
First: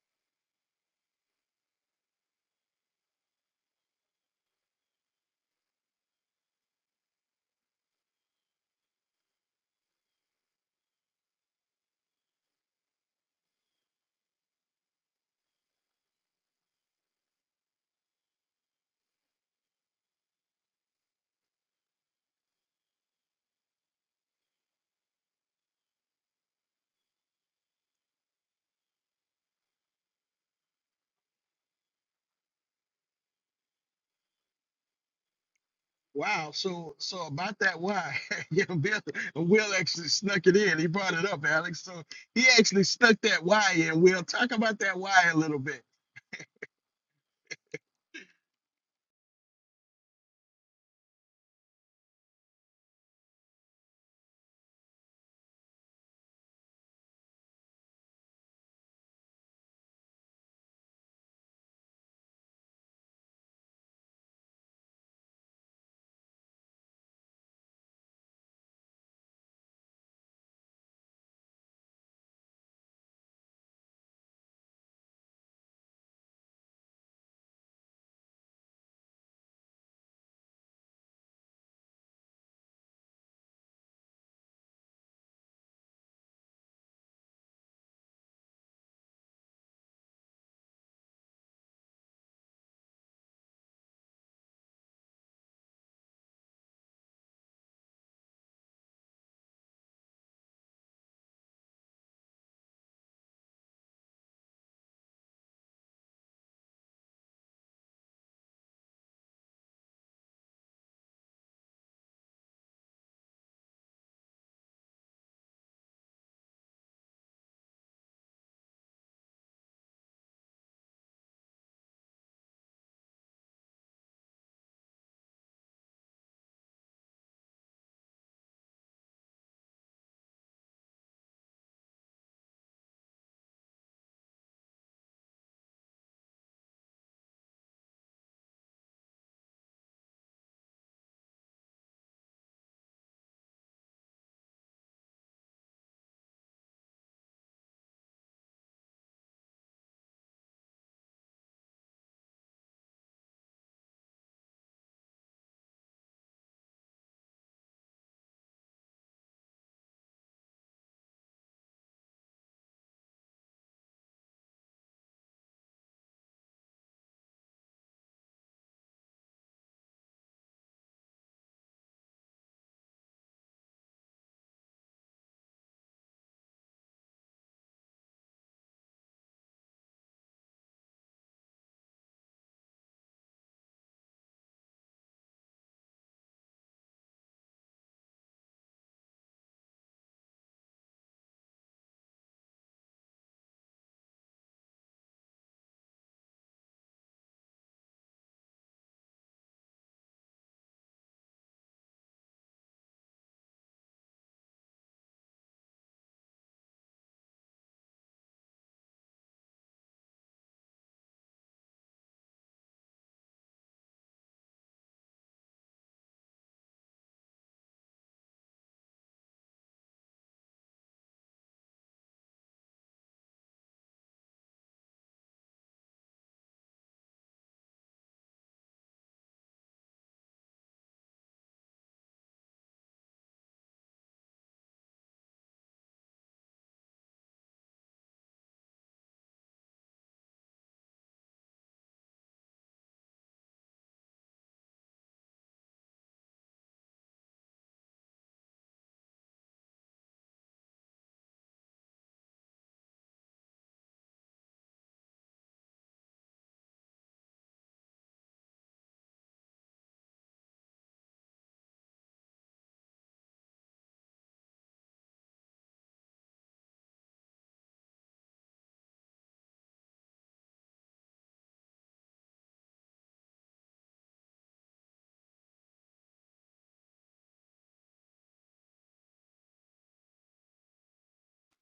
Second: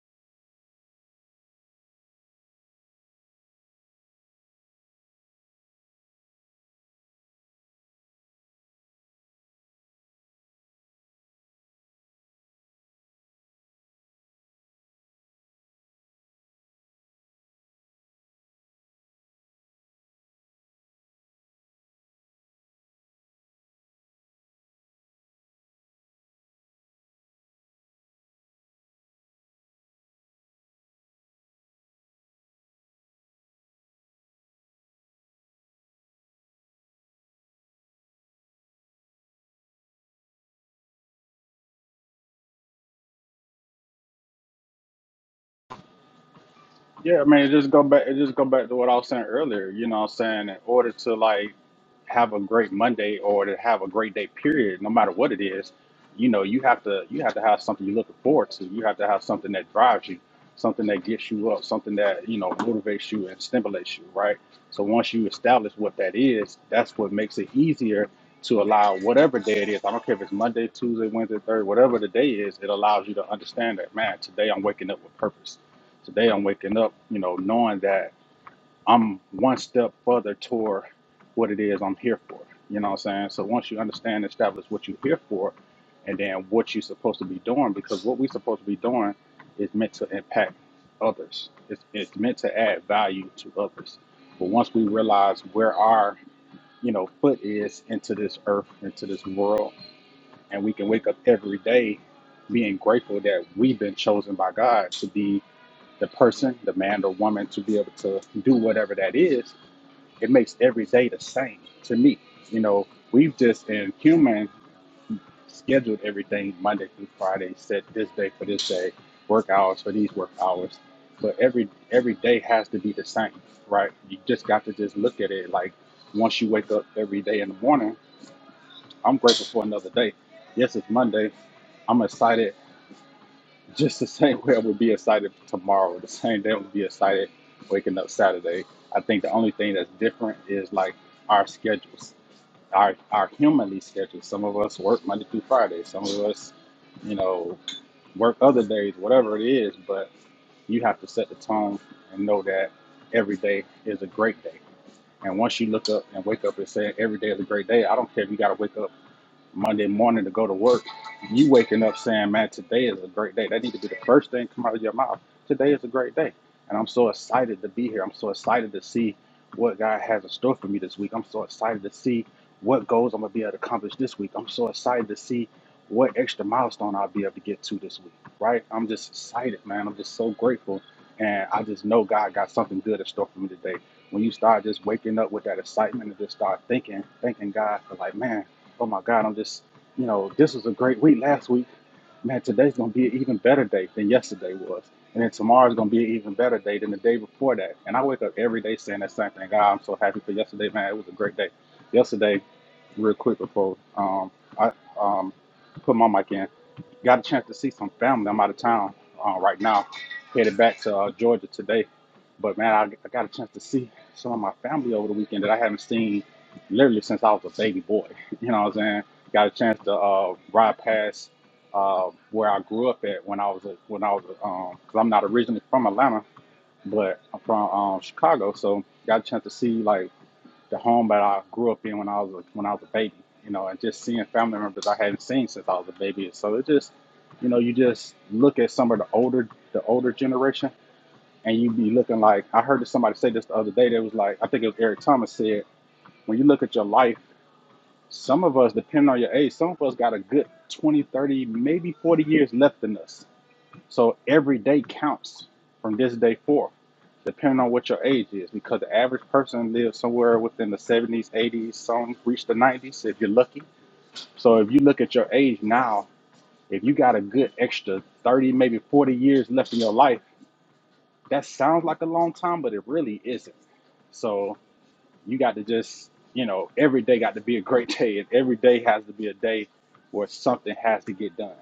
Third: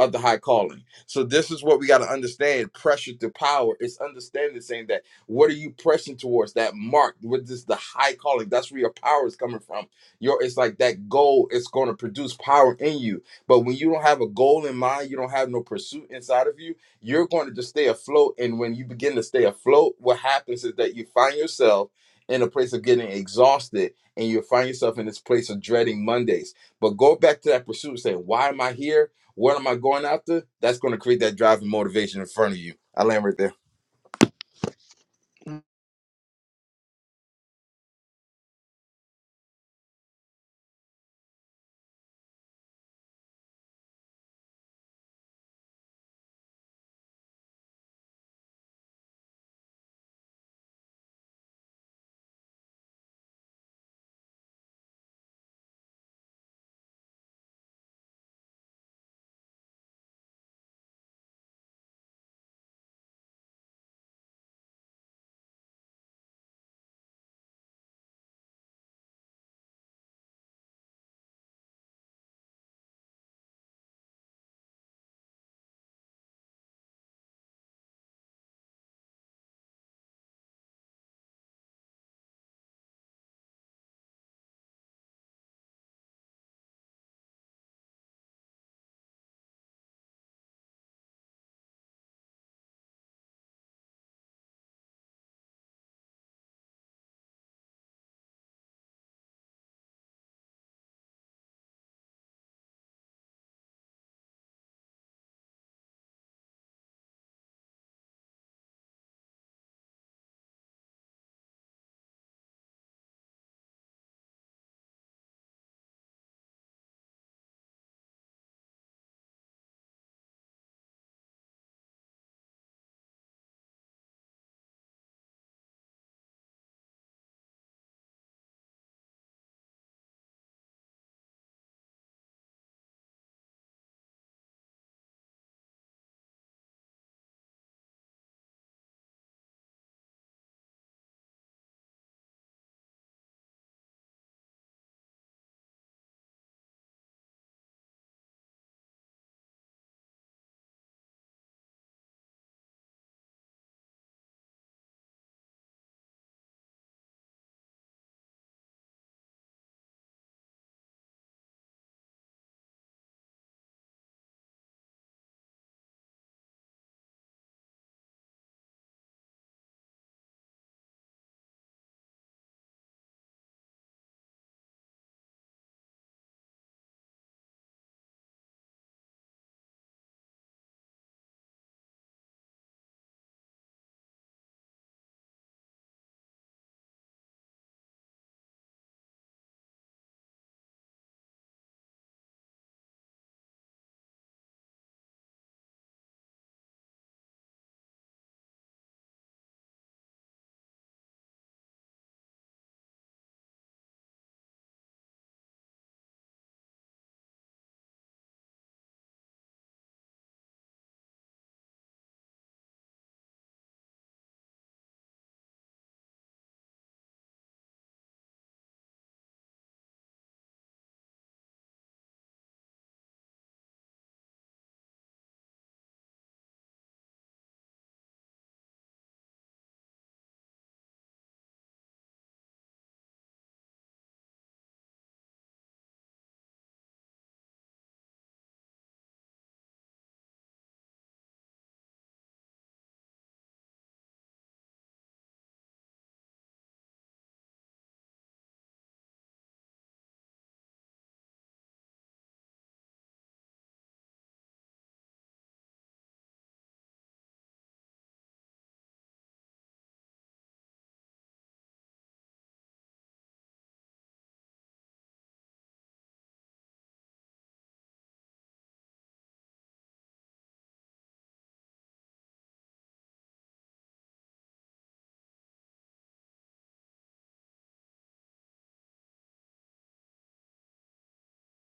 of the high calling. So this is what we got to understand: pressure to power. It's understanding saying that. What are you pressing towards? That mark, what is the high calling? That's where your power is coming from. Your it's like that goal is going to produce power in you. But when you don't have a goal in mind, you don't have no pursuit inside of you, you're going to just stay afloat. And when you begin to stay afloat, what happens is that you find yourself in a place of getting exhausted and you find yourself in this place of dreading Mondays. But go back to that pursuit and say, why am I here? What am I going after? That's going to create that drive and motivation in front of you. I land right there.
Wow. So, so about that, why? yeah, Bill, Will actually snuck it in. He brought it up, Alex. So he actually snuck that why in. We'll talk about that why a little bit.
Yeah, I mean, it just go back. It just go back to what I was saying earlier. You know, what I'm saying in order to like have a great Monday or to have a great day, period, no matter what it is, you know, you have to you have to have something you're looking forward to. You have to have something that drives you, something that gets you up, something that you know motivates you and stimulates you, right? So once you establish what that is, that's what makes it easier to allow whatever day it is. I don't care if it's Monday, Tuesday, Wednesday, Thursday, whatever the day is. It allows you to understand that, man, today I'm waking up with purpose Today I'm waking up, you know, knowing that I'm one step further toward what it is I'm here for. You know what I'm saying? So once you understand and establish what you're here for and then what you're supposed to be doing, because what we're supposed to be doing is meant to impact others. It's, it's meant to add value to others. But once we realize where our, you know, foot is into this earth, into this world, and we can wake up every day being grateful that we've been chosen by God to be the person, the man or woman, to be able to do whatever that is, it makes every day the same to me. You know, we've just in human scheduled everything Monday through Friday, set this day for this day, work hours for these work hours. But every every day has to be the same, right? You just got to just look at it like once you wake up every day in the morning, I'm grateful for another day. Yes, it's Monday. I'm excited just the same way I would be excited tomorrow, the same day I would be excited waking up Saturday. I think the only thing that's different is like our schedules, our our humanly schedules. Some of us work Monday through Friday. Some of us, you know, work other days, whatever it is. But you have to set the tone and know that every day is a great day. And once you look up and wake up and say every day is a great day, I don't care if you got to wake up Monday morning to go to work, you waking up saying, "Man, today is a great day." That need to be the first thing come out of your mouth. Today is a great day, and I'm so excited to be here. I'm so excited to see what God has in store for me this week. I'm so excited to see what goals I'm gonna be able to accomplish this week. I'm so excited to see what extra milestone I'll be able to get to this week. Right? I'm just excited, man. I'm just so grateful, and I just know God got something good in store for me today. When you start just waking up with that excitement and just start thinking, thanking God for like, man. Oh my God, I'm just, you know, this was a great week last week. Man, today's gonna be an even better day than yesterday was. And then tomorrow's gonna be an even better day than the day before that. And I wake up every day saying that same thing. God, I'm so happy for yesterday, man. It was a great day. Yesterday, real quick before um, I um, put my mic in, Got a chance to see some family. I'm out of town uh, right now, headed back to uh, Georgia today. But man, I, I got a chance to see some of my family over the weekend that I haven't seen literally since I was a baby boy. You know what I'm saying? Got a chance to uh, ride past uh, where I grew up at when I was a, when I was because I'm not originally from Atlanta, but I'm from um, Chicago. So got a chance to see like the home that I grew up in when I was a, when I was a baby, you know, and just seeing family members I hadn't seen since I was a baby. So it just, you know, you just look at some of the older the older generation, and you be looking like I heard somebody say this the other day. That was like I think it was Eric Thomas said when you look at your life, some of us depending on your age, some of us got a good 20, 30, maybe 40 years left in us so every day counts from this day forth, depending on what your age is, because the average person lives somewhere within the 70s, 80s, some reach the 90s if you're lucky. So if you look at your age now, if you got a good extra 30, maybe 40 years left in your life, that sounds like a long time, but it really isn't. So you got to just, you know, every day got to be a great day, and every day has to be a day where something has to get done.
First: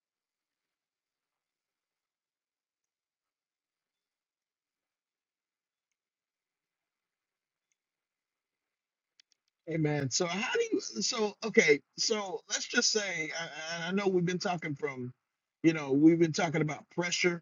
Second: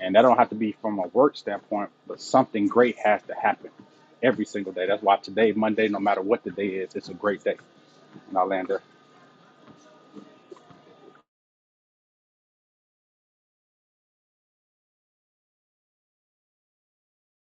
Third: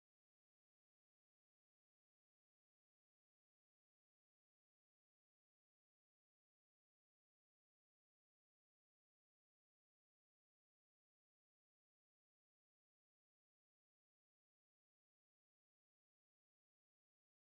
And that don't have to be from a work standpoint, but something great has to happen every single day. That's why today, Monday, no matter what the day is, it's a great day in Orlando.
Amen. So how do you? So okay. So let's just say, I, I I know we've been talking from, you know, we've been talking about pressure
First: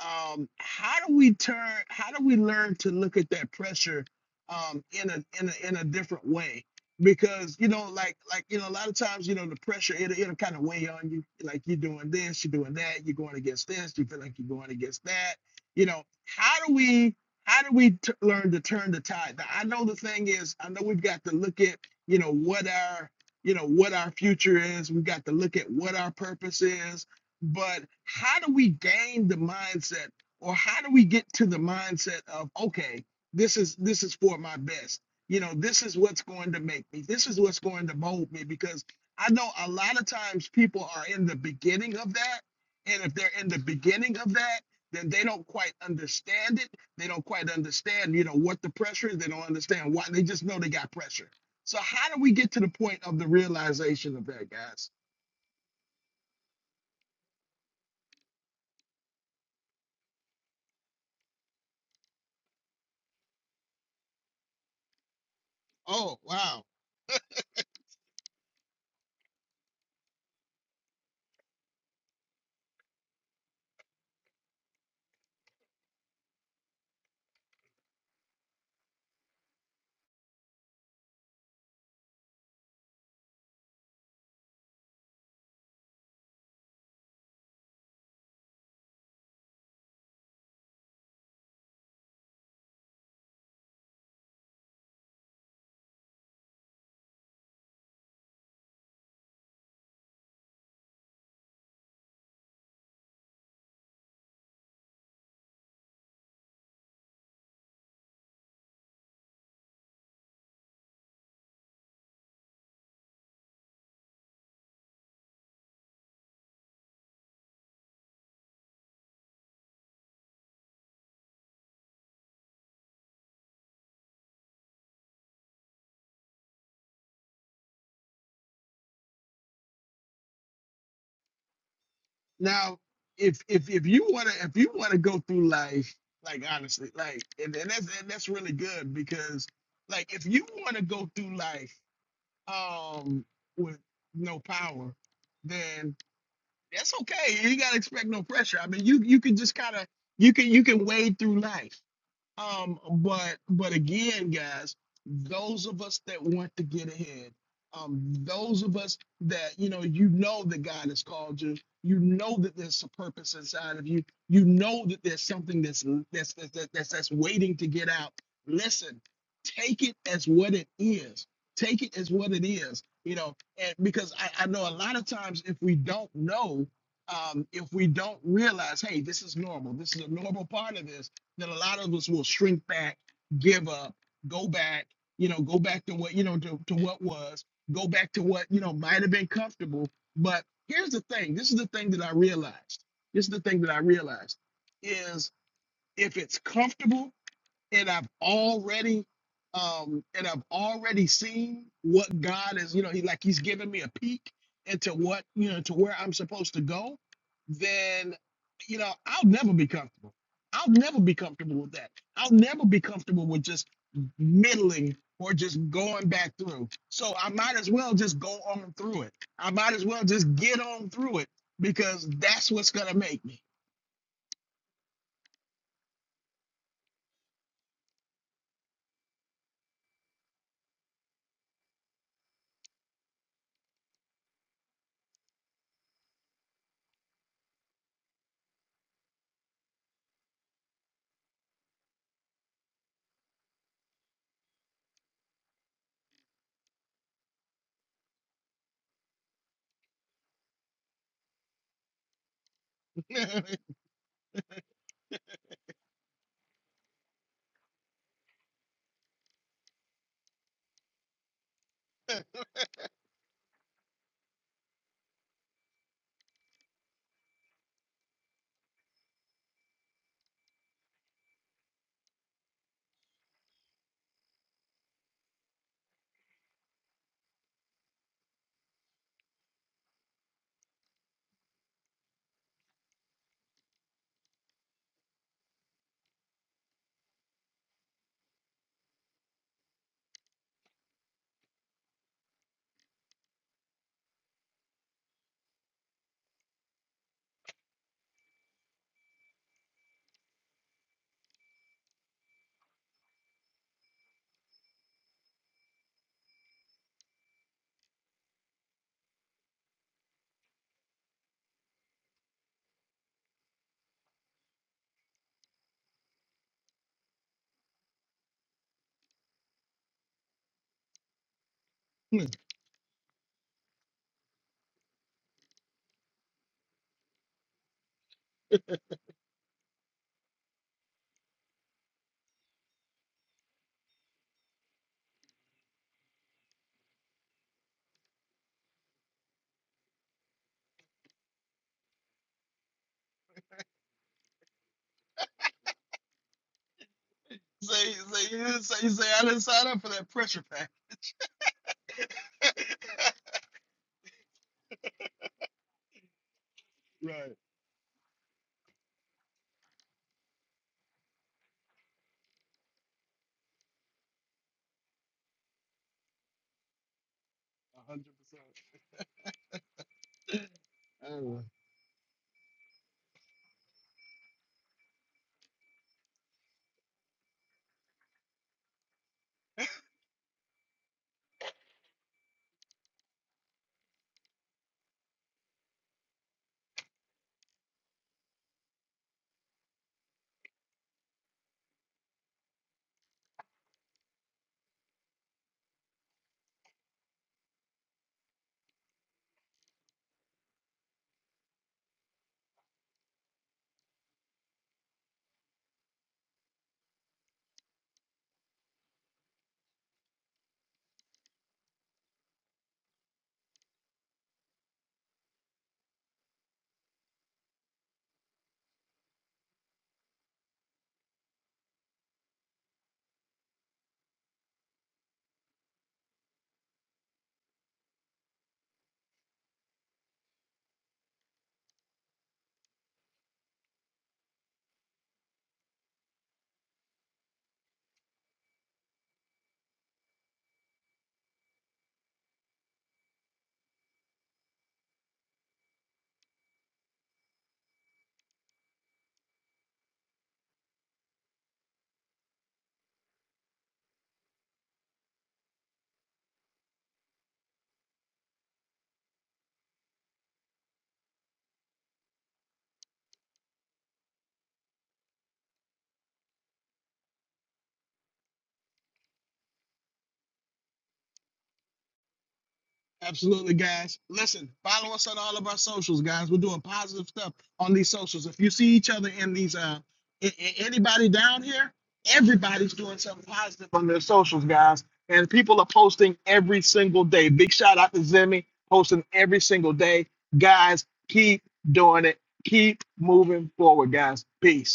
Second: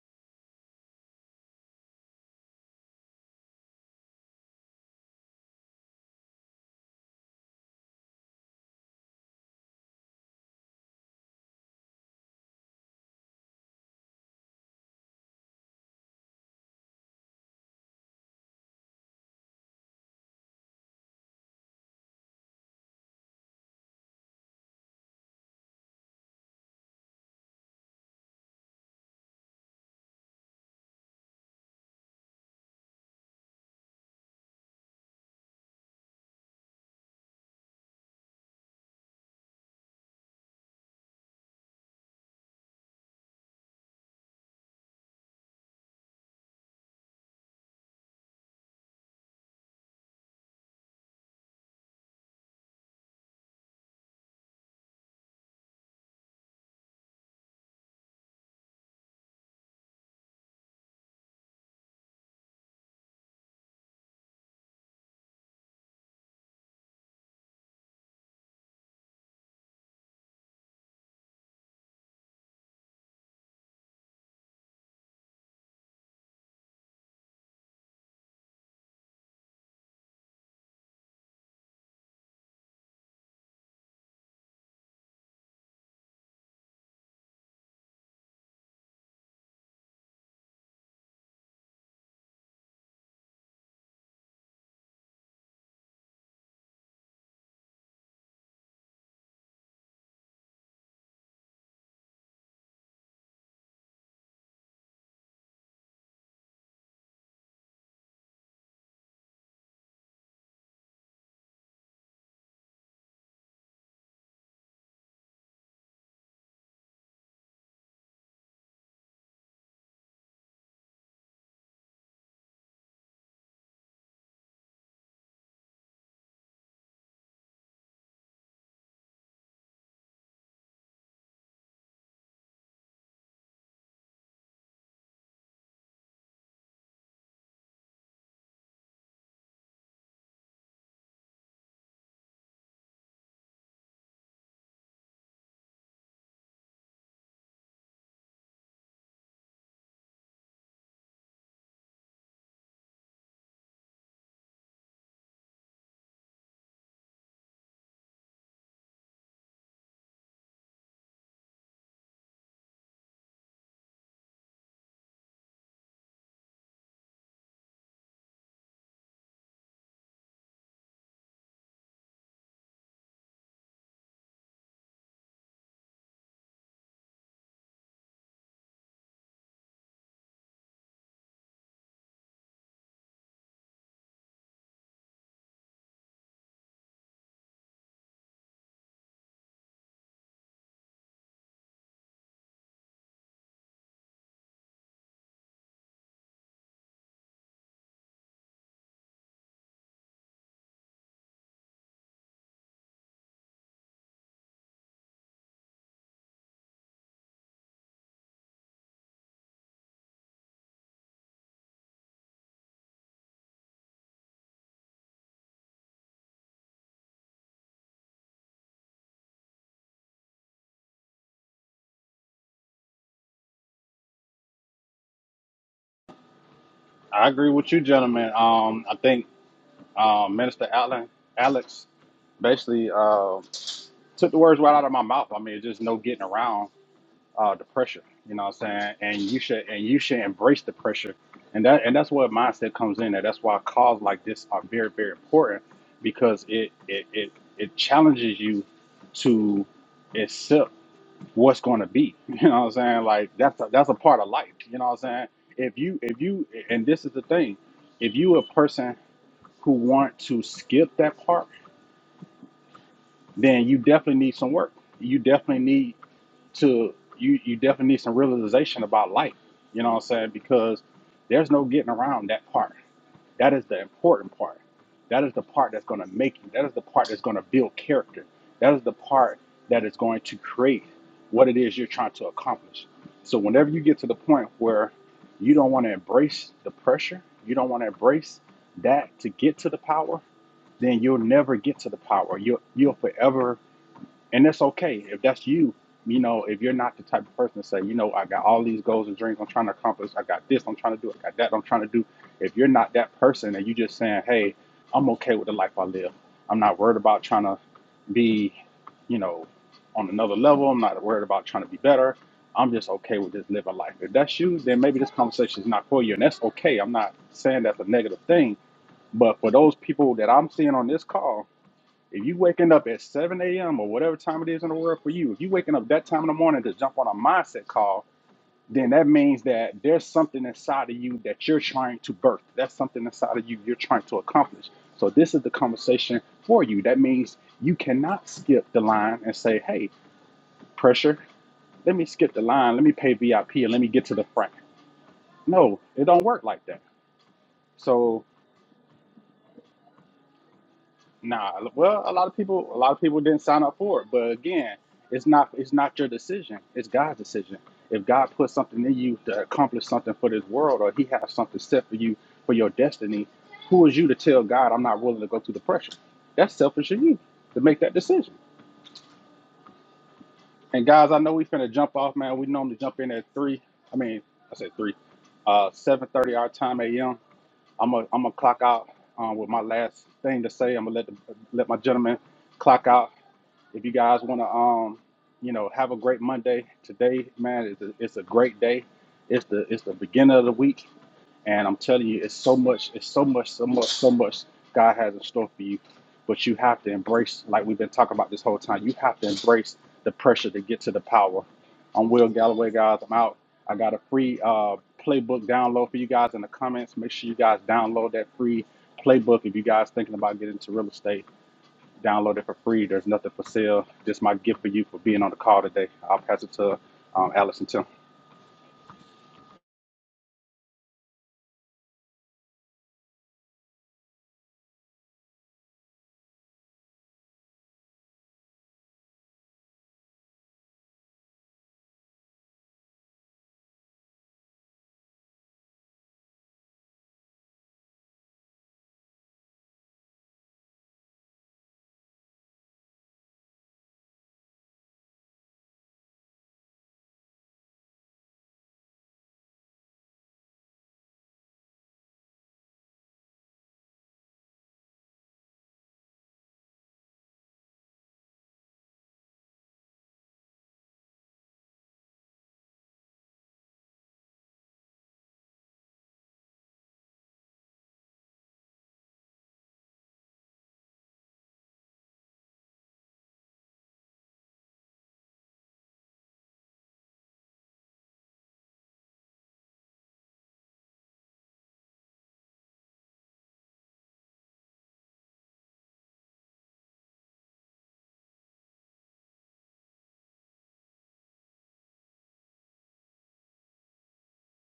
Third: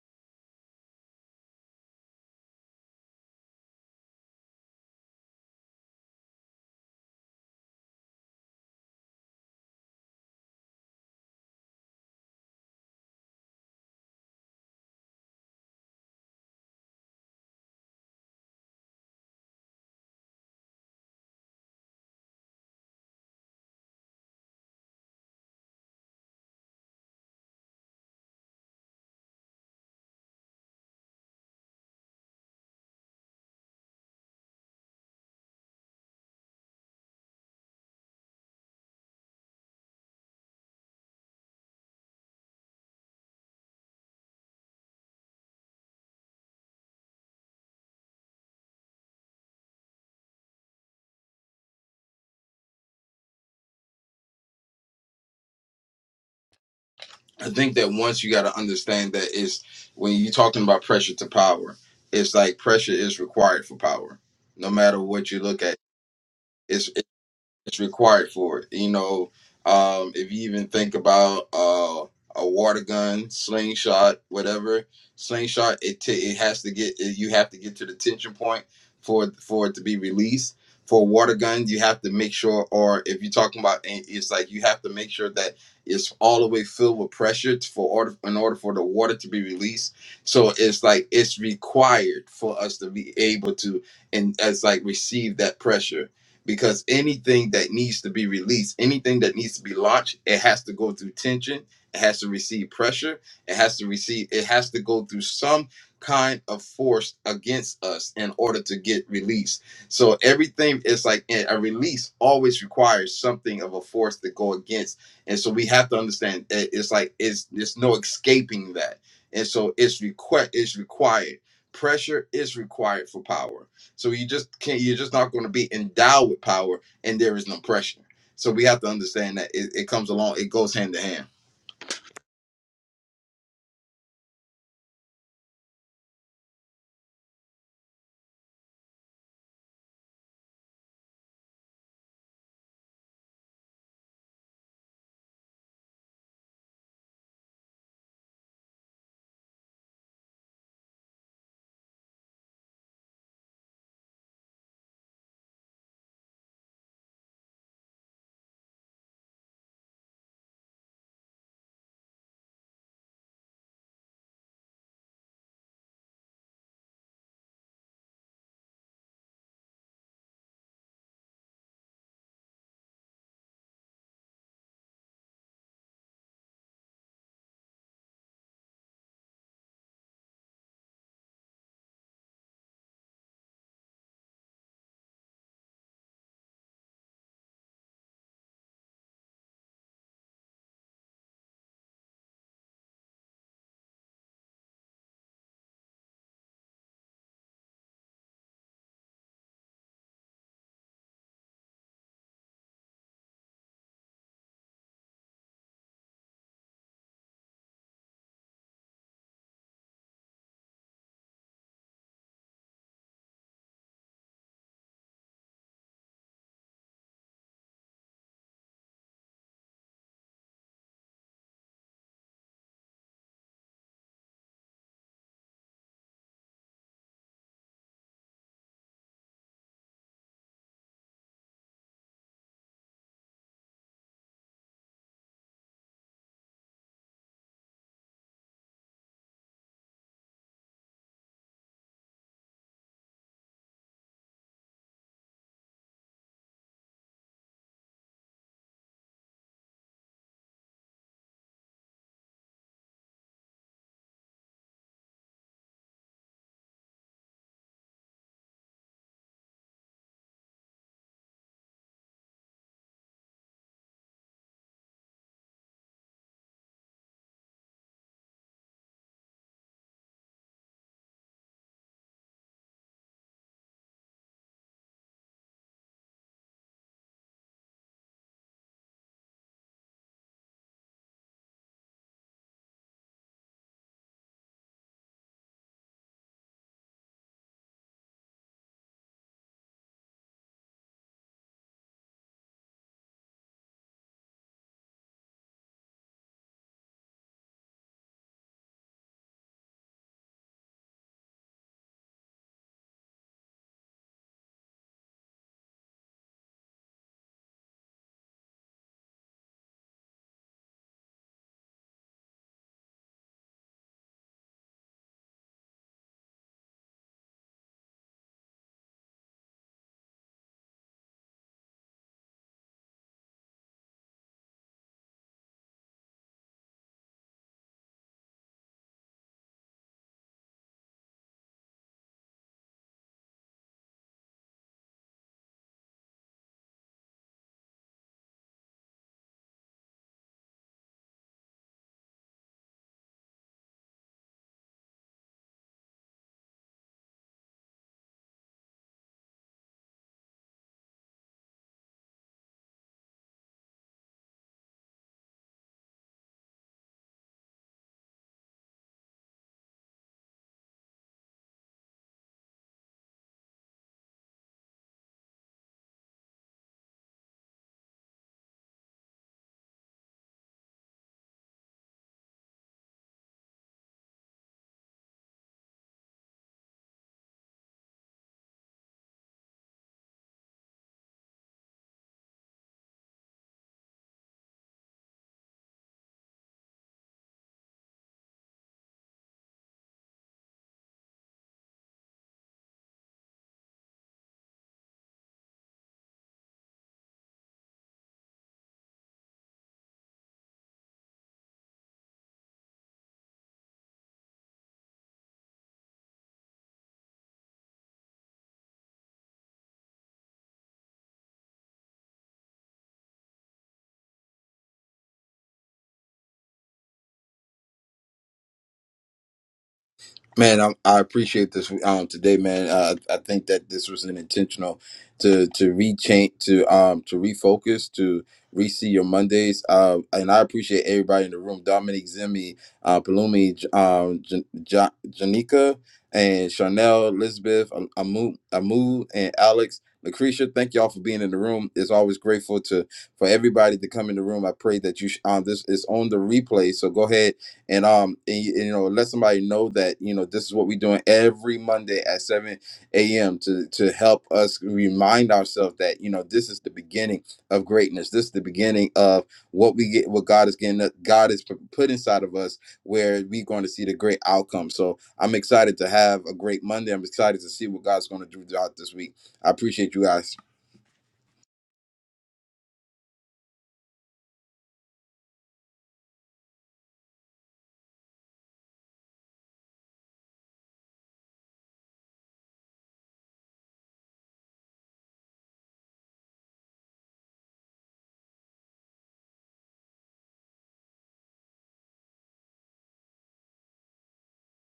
um, how do we turn how do we learn to look at that pressure um, in a in a in a different way because you know like like you know a lot of times you know the pressure it'll, it'll kind of weigh on you like you're doing this you're doing that you're going against this you feel like you're going against that you know how do we how do we t- learn to turn the tide now, i know the thing is i know we've got to look at you know what our you know what our future is we've got to look at what our purpose is but how do we gain the mindset or how do we get to the mindset of okay this is this is for my best you know this is what's going to make me this is what's going to mold me because i know a lot of times people are in the beginning of that and if they're in the beginning of that then they don't quite understand it they don't quite understand you know what the pressure is they don't understand why they just know they got pressure so how do we get to the point of the realization of that guys
I think that once you got to understand that it's when you're talking about pressure to power, it's like pressure is required for power. No matter what you look at,
oh wow
it's required for it. You know, um, if you even think about uh, a water gun, slingshot, whatever slingshot, it t- it has to get it, you have to get to the tension point for it- for it to be released. For a water gun, you have to make sure, or if you're talking about, and it's like you have to make sure that it's all the way filled with pressure t- for order in order for the water to be released. So it's like it's required for us to be able to and as like receive that pressure because anything that needs to be released, anything that needs to be launched, it has to go through tension, it has to receive pressure, it has to receive, it has to go through some kind of force against us in order to get released. So everything is like eh, a release always requires something of a force to go against. And so we have to understand eh, it's like it's there's no escaping that. And so it's requ- it's required. Pressure is required for power so you just can't. You're just not going to be endowed with power, and there is no pressure. So we have to understand that it, it comes along. It goes hand to hand.
Now, if if if you wanna if you wanna go through life, like honestly, like and, and that's and that's really good because like if you wanna go through life um with no power, then that's okay. You gotta expect no pressure. I mean you you can just kinda you can you can wade through life. Um, but but again, guys, those of us that want to get ahead, um, those of us that you know, you know that God has called you, you know that there's a purpose inside of you, you know that there's something that's that's that's that's, that's, that's waiting to get out. Listen, take it as what it is. Take it as what it is, you know, and because I, I know a lot of times if we don't know, um, if we don't realize, hey, this is normal, this is a normal part of this, that a lot of us will shrink back, give up, go back, you know, go back to what, you know, to, to what was, go back to what, you know, might have been comfortable. But here's the thing this is the thing that I realized. This is the thing that I realized is if it's comfortable, and I've already um and I've already seen what God is, you know, he like he's giving me a peek into what, you know, to where I'm supposed to go, then you know, I'll never be comfortable. I'll never be comfortable with that. I'll never be comfortable with just middling or just going back through. So I might as well just go on through it. I might as well just get on through it because that's what's gonna make me.
I agree with you, gentlemen. Um, I think um, Minister Allen, Alex basically uh, took the words right out of my mouth. I mean, it's just no getting around uh, the pressure. You know what I'm saying? And you should and you should embrace the pressure. And that and that's where mindset comes in. And that's why calls like this are very, very important because it it it, it challenges you to accept what's gonna be. You know what I'm saying? Like that's a, that's a part of life. You know what I'm saying? If you if you and this is the thing, if you a person who want to skip that part, then you definitely need some work. You definitely need to you you definitely need some realization about life you know what i'm saying because there's no getting around that part that is the important part that is the part that's going to make you that is the part that's going to build character that is the part that is going to create what it is you're trying to accomplish so whenever you get to the point where you don't want to embrace the pressure you don't want to embrace that to get to the power then you'll never get to the power you'll, you'll forever and that's okay if that's you you know if you're not the type of person to say you know i got all these goals and dreams i'm trying to accomplish i got this i'm trying to do i got that i'm trying to do if you're not that person and you just saying hey i'm okay with the life i live i'm not worried about trying to be you know on another level i'm not worried about trying to be better i'm just okay with just living life if that's you then maybe this conversation is not for you and that's okay i'm not saying that's a negative thing but for those people that i'm seeing on this call if you waking up at 7 a.m. or whatever time it is in the world for you, if you waking up that time in the morning to jump on a mindset call, then that means that there's something inside of you that you're trying to birth. That's something inside of you you're trying to accomplish. So this is the conversation for you. That means you cannot skip the line and say, hey, pressure, let me skip the line, let me pay VIP, and let me get to the front. No, it don't work like that.
Say,
So
say, you didn't say, you say, I didn't sign up for that pressure pack.
Nah, well, a lot of people, a lot of people didn't sign up for it. But again, it's not, it's not your decision. It's
Right,
God's decision. If God puts something in you to accomplish something for this world, or He has something set for you for your destiny, who is you to tell God I'm not willing to go through the pressure? That's selfish of you to make that
hundred
decision.
percent.
And guys, I know
Anyway,
we finna jump off, man. We normally jump in at three. I mean, I said three, uh, seven thirty our time a.m. I'm a, I'm gonna clock out um, with my last thing to say. I'm gonna let the, let my gentleman clock out if you guys want to, um, you know, have a great Monday today, man. It's a, it's a great day. It's the it's the beginning of the week, and I'm telling you, it's so much, it's so much, so much, so much God has in store for you. But you have to embrace, like we've been talking about this whole time. You have to embrace the pressure to get to the power. I'm Will Galloway, guys. I'm out. I got a free uh, playbook download for you guys in the comments. Make sure you guys download that free playbook if you guys thinking about getting into real estate Download it for free. There's nothing for sale. Just my gift for you for being on the call today. I'll pass it to um, Alex and Tim.
Man, I, I appreciate this um, today, man. Uh, I think that this was an intentional to to rechange, to um, to refocus, to re-see your Mondays. Uh, and I appreciate everybody in the room: Dominic, Zimmy, uh, Palumi, J- um, J- J- Janika, and Chanel, Elizabeth, Am- Amu, Amu, and Alex, Lucretia. Thank y'all for being in the room. It's always grateful to for everybody to come in the room. I pray that you sh- um, this is on the replay, so go ahead and um and, you you know let somebody know that you know this is what we're doing every monday at 7 a.m to to help us remind ourselves that you know this is the beginning of greatness this is the beginning of what we get what god is getting god is pu- put inside of us where we're going to see the great outcome so i'm excited to have a great monday i'm excited to see what god's going to do throughout this week i appreciate you guys
Absolutely, guys. Listen, follow us on all of our socials, guys. We're doing positive stuff on these socials. If you see each other in these, uh, a- a- anybody down here, everybody's doing something positive on their socials, guys. And people are posting every single day. Big shout out to Zimmy posting every single day, guys. Keep doing it. Keep moving forward, guys. Peace.